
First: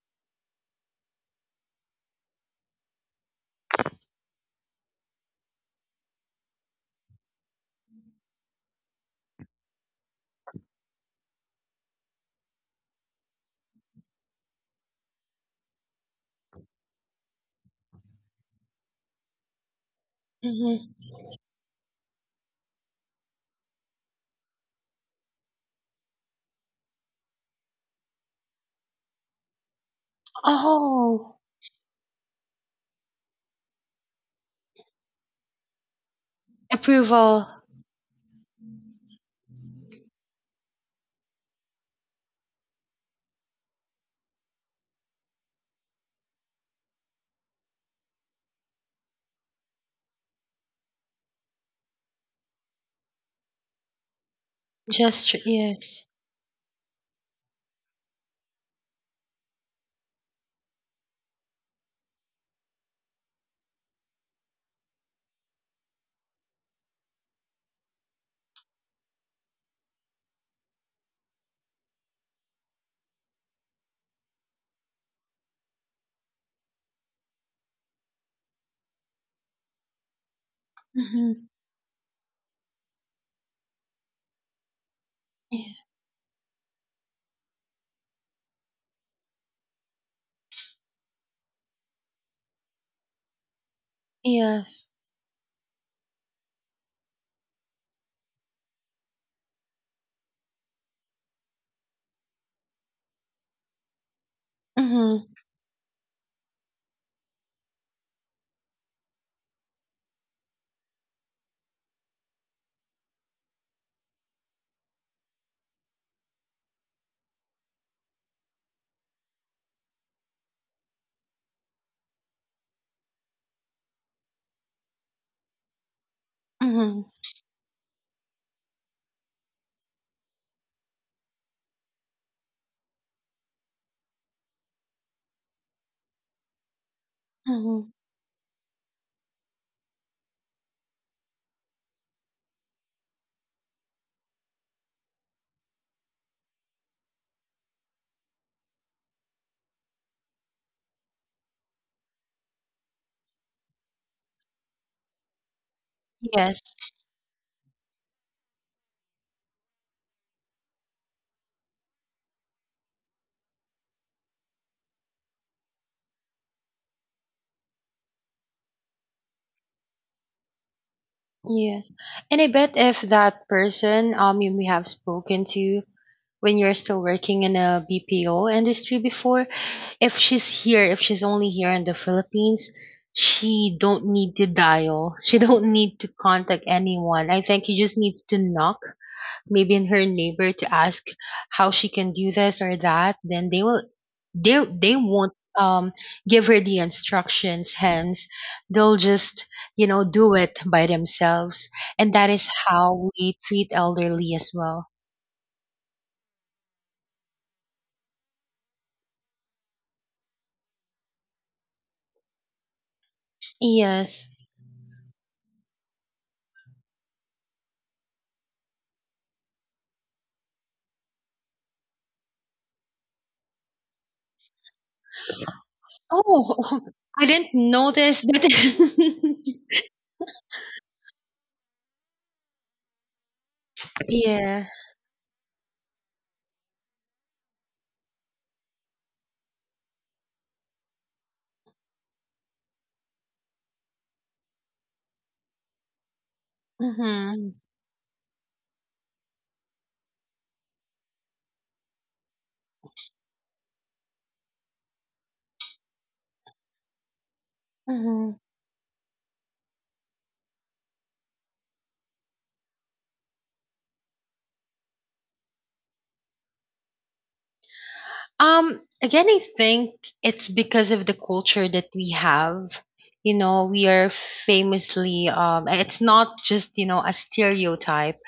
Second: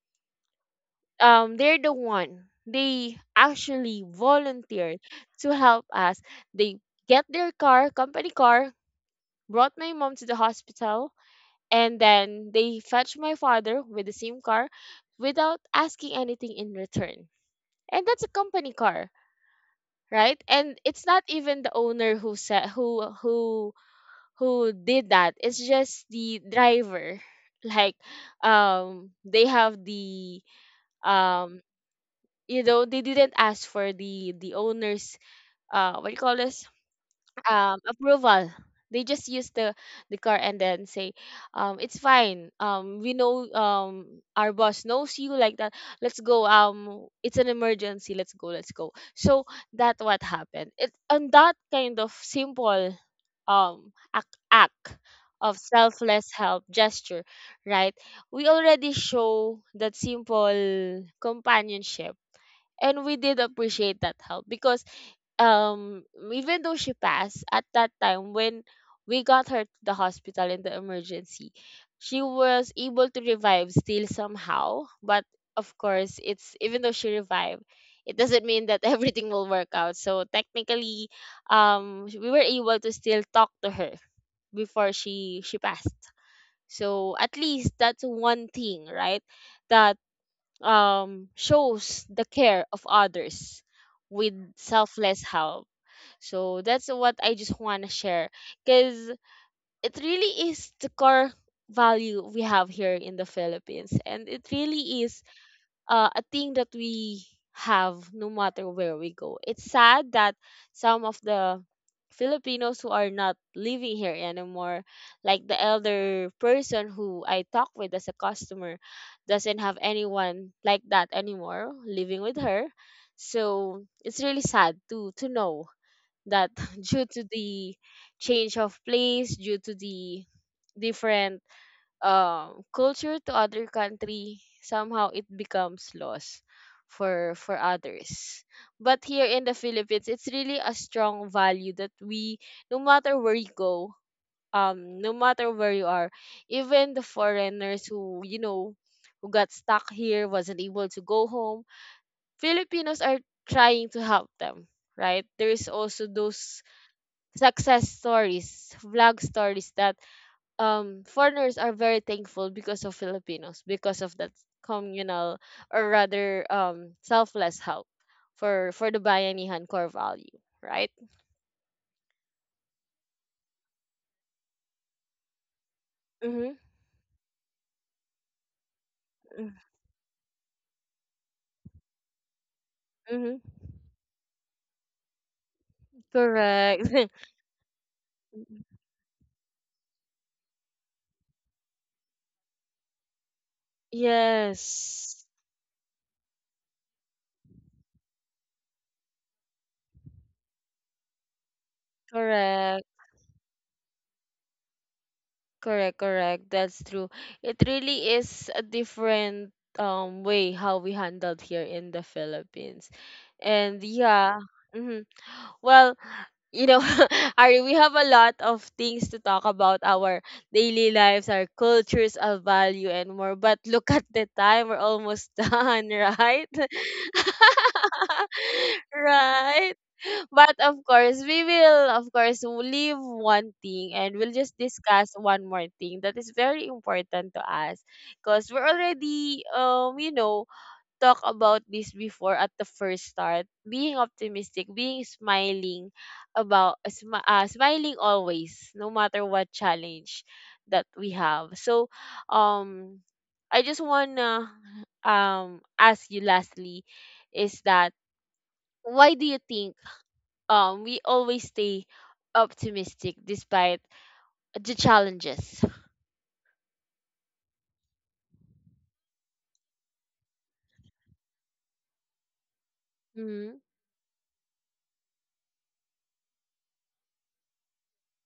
A: um they're the one, they actually volunteered to help us. They get their car, company car, brought my mom to the hospital, and then they fetch my father with the same car, without asking anything in return. And that's a company car, right? And
B: Mhm.
A: it's not even the owner who said who who who did that. It's just the driver. Like, um they have the
B: Oh,
A: um you know, they didn't ask for the the owner's, uh what do you call this,
B: approval.
A: um approval. They just use the the car and then say, um it's fine, um we know, um our boss knows you, like that, let's go, um it's an emergency, let's go, let's go. So that what happened it on that kind of simple um act, act
B: Gesture.
A: of
B: Yes.
A: selfless help gesture, right? We already show that simple companionship, and we did appreciate that help. Because um even though she passed at that time, when we got her to the hospital in the emergency, she was able to revive still somehow. But of course, it's even though she revived, it doesn't mean that everything will work out. So technically,
B: Mhm.
A: um we were able to still talk to her before she she
B: Yeah.
A: passed. So at least that's one thing, right? That um, shows the care of others, with
B: Yes.
A: selfless help. So that's what I just want to share, because it really is the core value we have here in the Philippines, and it really is,
B: Mhm.
A: uh, a thing that we have no matter where we go. It's sad that some of the Filipinos who are not living here anymore, like the elder person who I talk with as a customer, doesn't have anyone like that anymore living with her. So it's really sad to to know that,
B: Mhm.
A: due to the change of place, due to the different um, culture to other country, somehow it becomes lost for for
B: Mhm.
A: others. But here in the Philippines, it's really a strong value that we, no matter where you go, um, no matter where you are, even the foreigners who you know, who got stuck here, wasn't able to go home, Filipinos are trying to help them. Right? There is also
B: Yes.
A: those success stories, vlog stories that um foreigners are very thankful because of Filipinos, because of that communal, or rather, um selfless help, for for the bayanihan core value, right?
B: Yes. And I bet if that person um you may have spoken to
A: Mm-hmm,
B: when you're still working in a B P O industry before, if she's here, if she's only here in the Philippines,
A: mm-hmm.
B: she don't need to dial. She don't need to contact
A: Correct.
B: anyone. I think you just needs to knock maybe in her neighbor to ask how she can do this or that, then they will, they they
A: yes.
B: won't, um give her the instructions, hence they'll just, you know, do it by themselves. And that is
A: Correct,
B: how we treat elderly as well.
A: correct, correct, that's true. It really is a different um way how we handled here in the Philippines. And
B: Yes.
A: yeah, mhm. Well, you know, Ari, we have a lot of things to talk about, our daily lives, our cultures, our value, and more. But look at the time, we're almost done,
B: Oh
A: right?
B: I didn't notice that.
A: right. But of course, we will, of course, leave one thing, and we'll just
B: Yeah.
A: discuss one more thing that is very important to us, because we're already, um, you know, talk about this before at the first start. Being optimistic, being smiling about smi-
B: Mm-hmm.
A: uh, smiling always, no matter what challenge that we have. So, um, I just wanna um ask you lastly, is that why do you think um we always stay optimistic despite the challenges?
B: Um, again, I think it's because of the culture that we have. You
A: Mm-hmm.
B: know, we are famously, um, it's not just, you know, a stereotype,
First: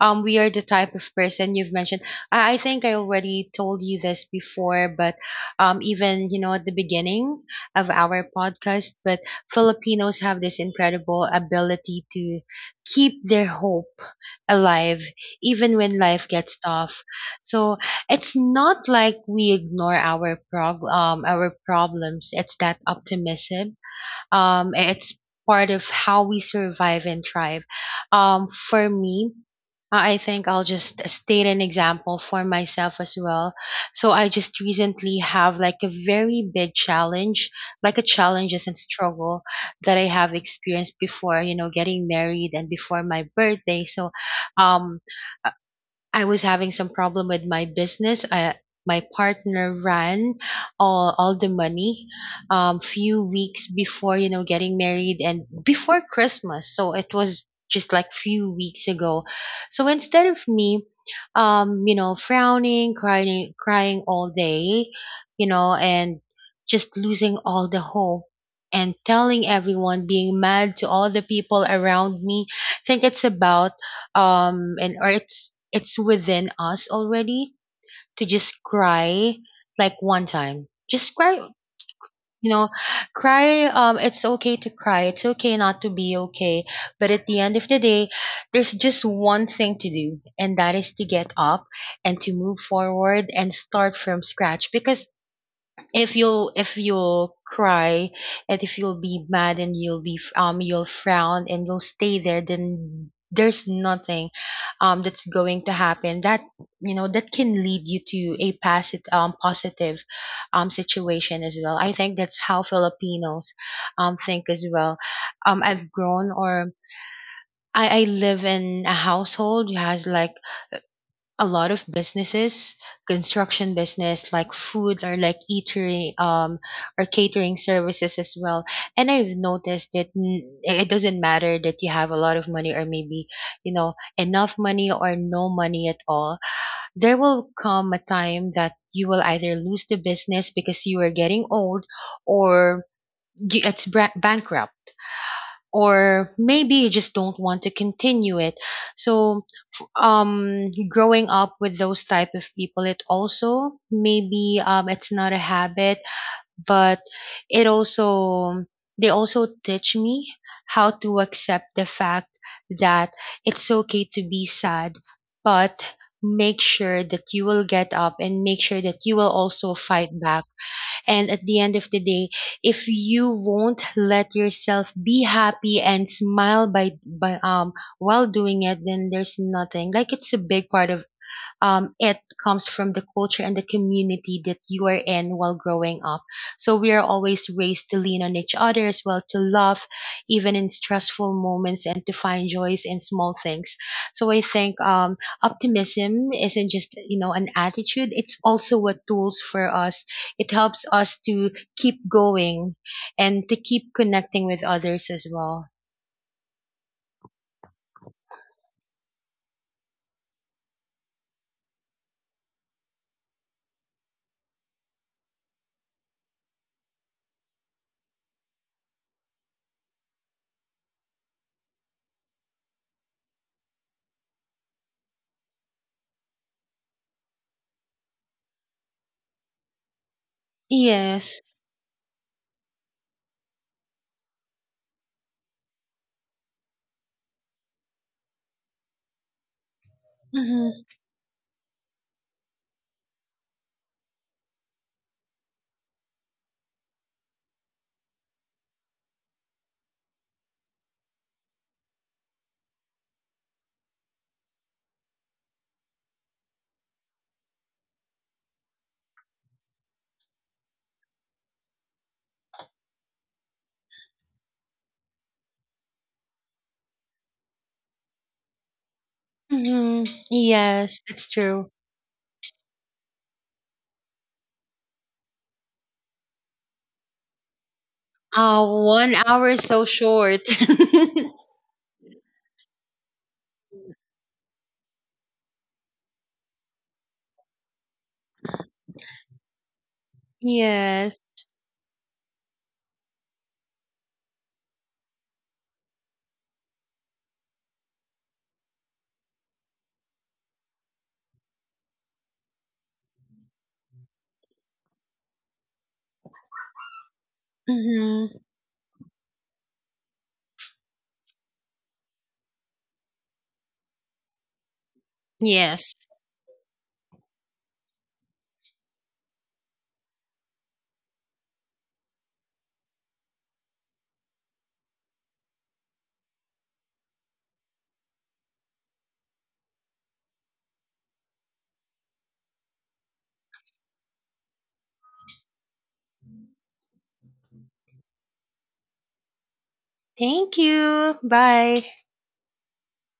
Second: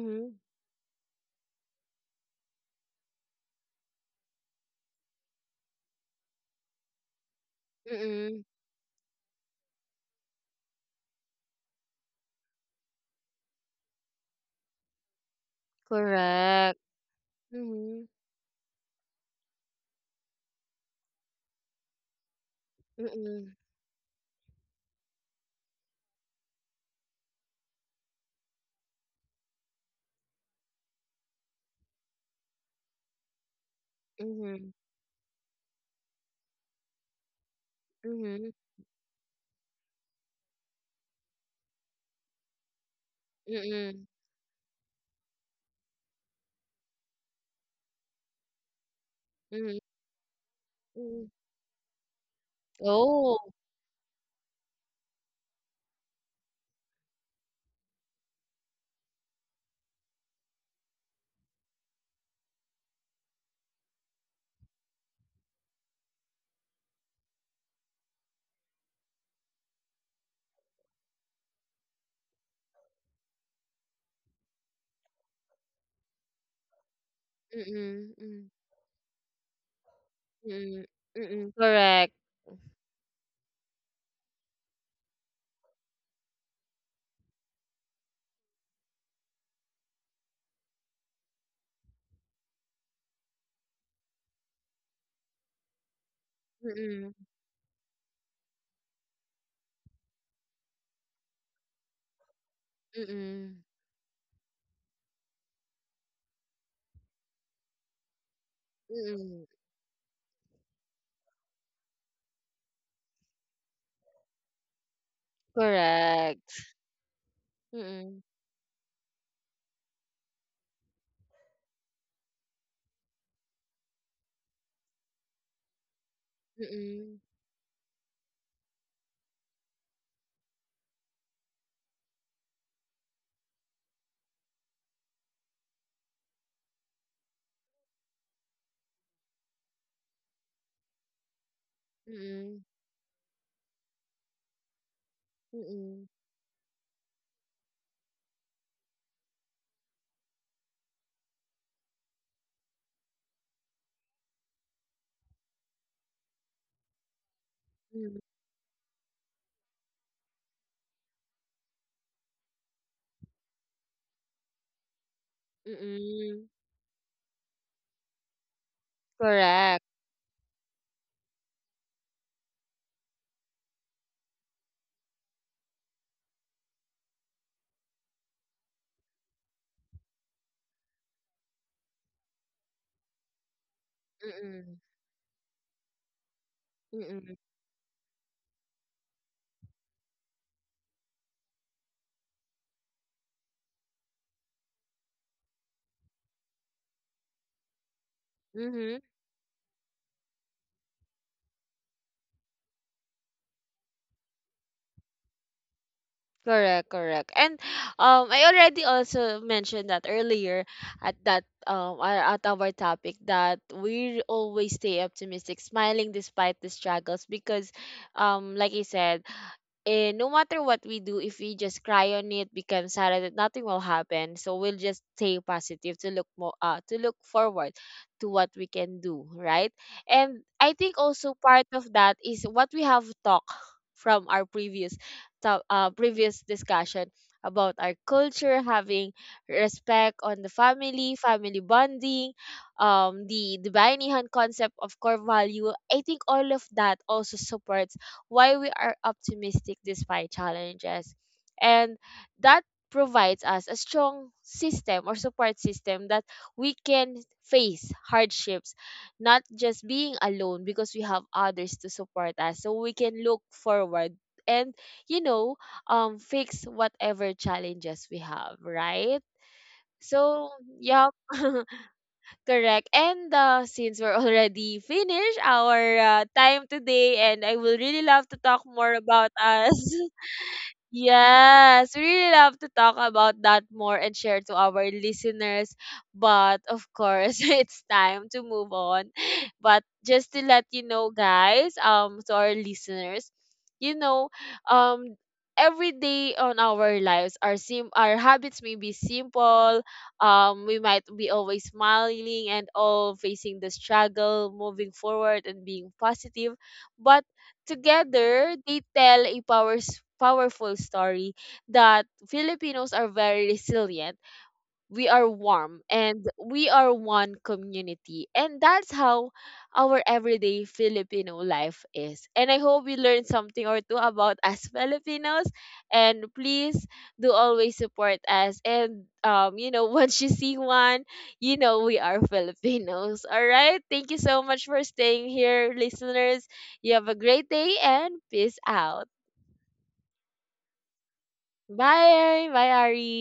B: um we are the type of person you've mentioned. I, I think I already told you this before, but um even, you know, at the beginning of our
A: Mm-hmm.
B: podcast, but Filipinos have this incredible ability to keep their hope alive even when life gets
A: Correct.
B: tough. So
A: Mm-hmm.
B: it's not like we ignore our prog- um our problems. It's that
A: Mm-hmm.
B: optimism, um, it's part of how we survive and thrive. Um, for me, I I think I'll just state an example for myself as well. So I just recently have like a very big challenge, like a
A: Mm-hmm.
B: challenges and struggle that I have experienced before, you know, getting married and before my birthday.
A: Mm,
B: So um I was having some problem with my business. I, my partner
A: mm,
B: ran all,
A: mm.
B: all the money, um few
A: Oh,
B: weeks before, you know, getting married and before christmas, so it was just like few weeks ago. So instead of me, um you know, frowning, crying crying all day, you know, and just losing all the hope and telling everyone, being mad to all the people around me. I think it's about, um and or it's it's within us already,
A: mm,
B: to
A: mm,
B: just cry, like one time
A: mm,
B: just cry, you
A: mm, correct.
B: know, cry, um it's okay to cry, it's okay not to be okay. But at the end of the day, there's just one thing to do, and that is to get up and to move forward and start from scratch. Because if you'll if
A: Mm,
B: you'll cry, and if you'll be mad, and you'll be f- um you'll frown, and you'll stay there, then there's
A: mm,
B: nothing, um that's going to happen, that, you know, that can lead you to a passive um
A: mm,
B: positive, um situation as well. I think that's how filipinos um think as well. um I've grown,
A: correct.
B: or I, I
A: Mm,
B: live in a household who has like a lot of businesses, construction business, like food, or like eatery, um or
A: mm,
B: catering services as well. And I've noticed that n- it doesn't matter that you have a lot of money, or maybe, you know, enough money, or no money at all. There will come a time that you will either lose the business because you are getting old,
A: mm,
B: or you- it's bra- bankrupt,
A: mm,
B: or maybe you just don't want to continue it. So um growing up with those type of people, it also maybe, um it's not a habit, but it
A: mm,
B: also, they also teach me how to accept the fact that it's okay to be sad, but
A: mm,
B: make sure that you will get up, and make sure that you will also
A: correct.
B: fight back. And at the end of the day, if you won't let yourself be happy and smile by by um while doing it, then there's nothing. Like it's a big part of, um, it comes from the culture and the community that
A: Mm,
B: you are in while growing up. So we are
A: mm,
B: always raised to lean on each other as well, to love even in stressful moments, and to find joys in small things. So I think, um, optimism isn't just, you know, an attitude; it's also a
A: mm,
B: tools for us. It helps us to keep going and to keep connecting with others as well.
A: correct, correct. And um, I already also mentioned that earlier at that um uh, at our topic, that we always stay optimistic, smiling despite the struggles, because um like you said, eh, no matter what we do, if we just cry on it, become sad, that nothing will happen. So we'll just stay positive to look more, uh to look forward to what we can do, right? And I think also
B: Yes.
A: part of that is what we have talked from our previous to- uh, previous discussion about our culture, having respect on the
B: Hmm.
A: family, family bonding, um the the Bayanihan concept of core value. I think all of that also supports why we are optimistic despite challenges. And that provides us a strong system, or support system, that we can face hardships, not just being alone, because we have others to support us. So we can look forward and, you know, um, fix whatever challenges we have, right?
B: Hmm.
A: So,
B: Yes,
A: yeah,
B: that's true.
A: correct. And uh, since we're already finished our uh, time today, and I will really love to talk
B: Oh,
A: more
B: one
A: about
B: hour is
A: us.
B: so short.
A: Yes, we really love to talk about that more and share to our listeners. But of course, it's time to move on. But just to let you know,
B: Yes.
A: guys, um, to our listeners, you know, um, every day on our lives, our sim, our habits may be simple. Um, we might be always smiling and all facing the struggle, moving forward, and being positive. But
B: Hmm.
A: together, they tell a powers, powerful story that Filipinos are very resilient, we are warm,
B: Yes.
A: and we are one community. And that's how our everyday Filipino life is, and I hope you learned something or two about us Filipinos. And please do always support us. And um you know, once you see one, you know, we are Filipinos. All right, thank you so much for staying here, listeners. You have a great day, and peace out.
B: Thank you. Bye.
A: Bye bye, Ari.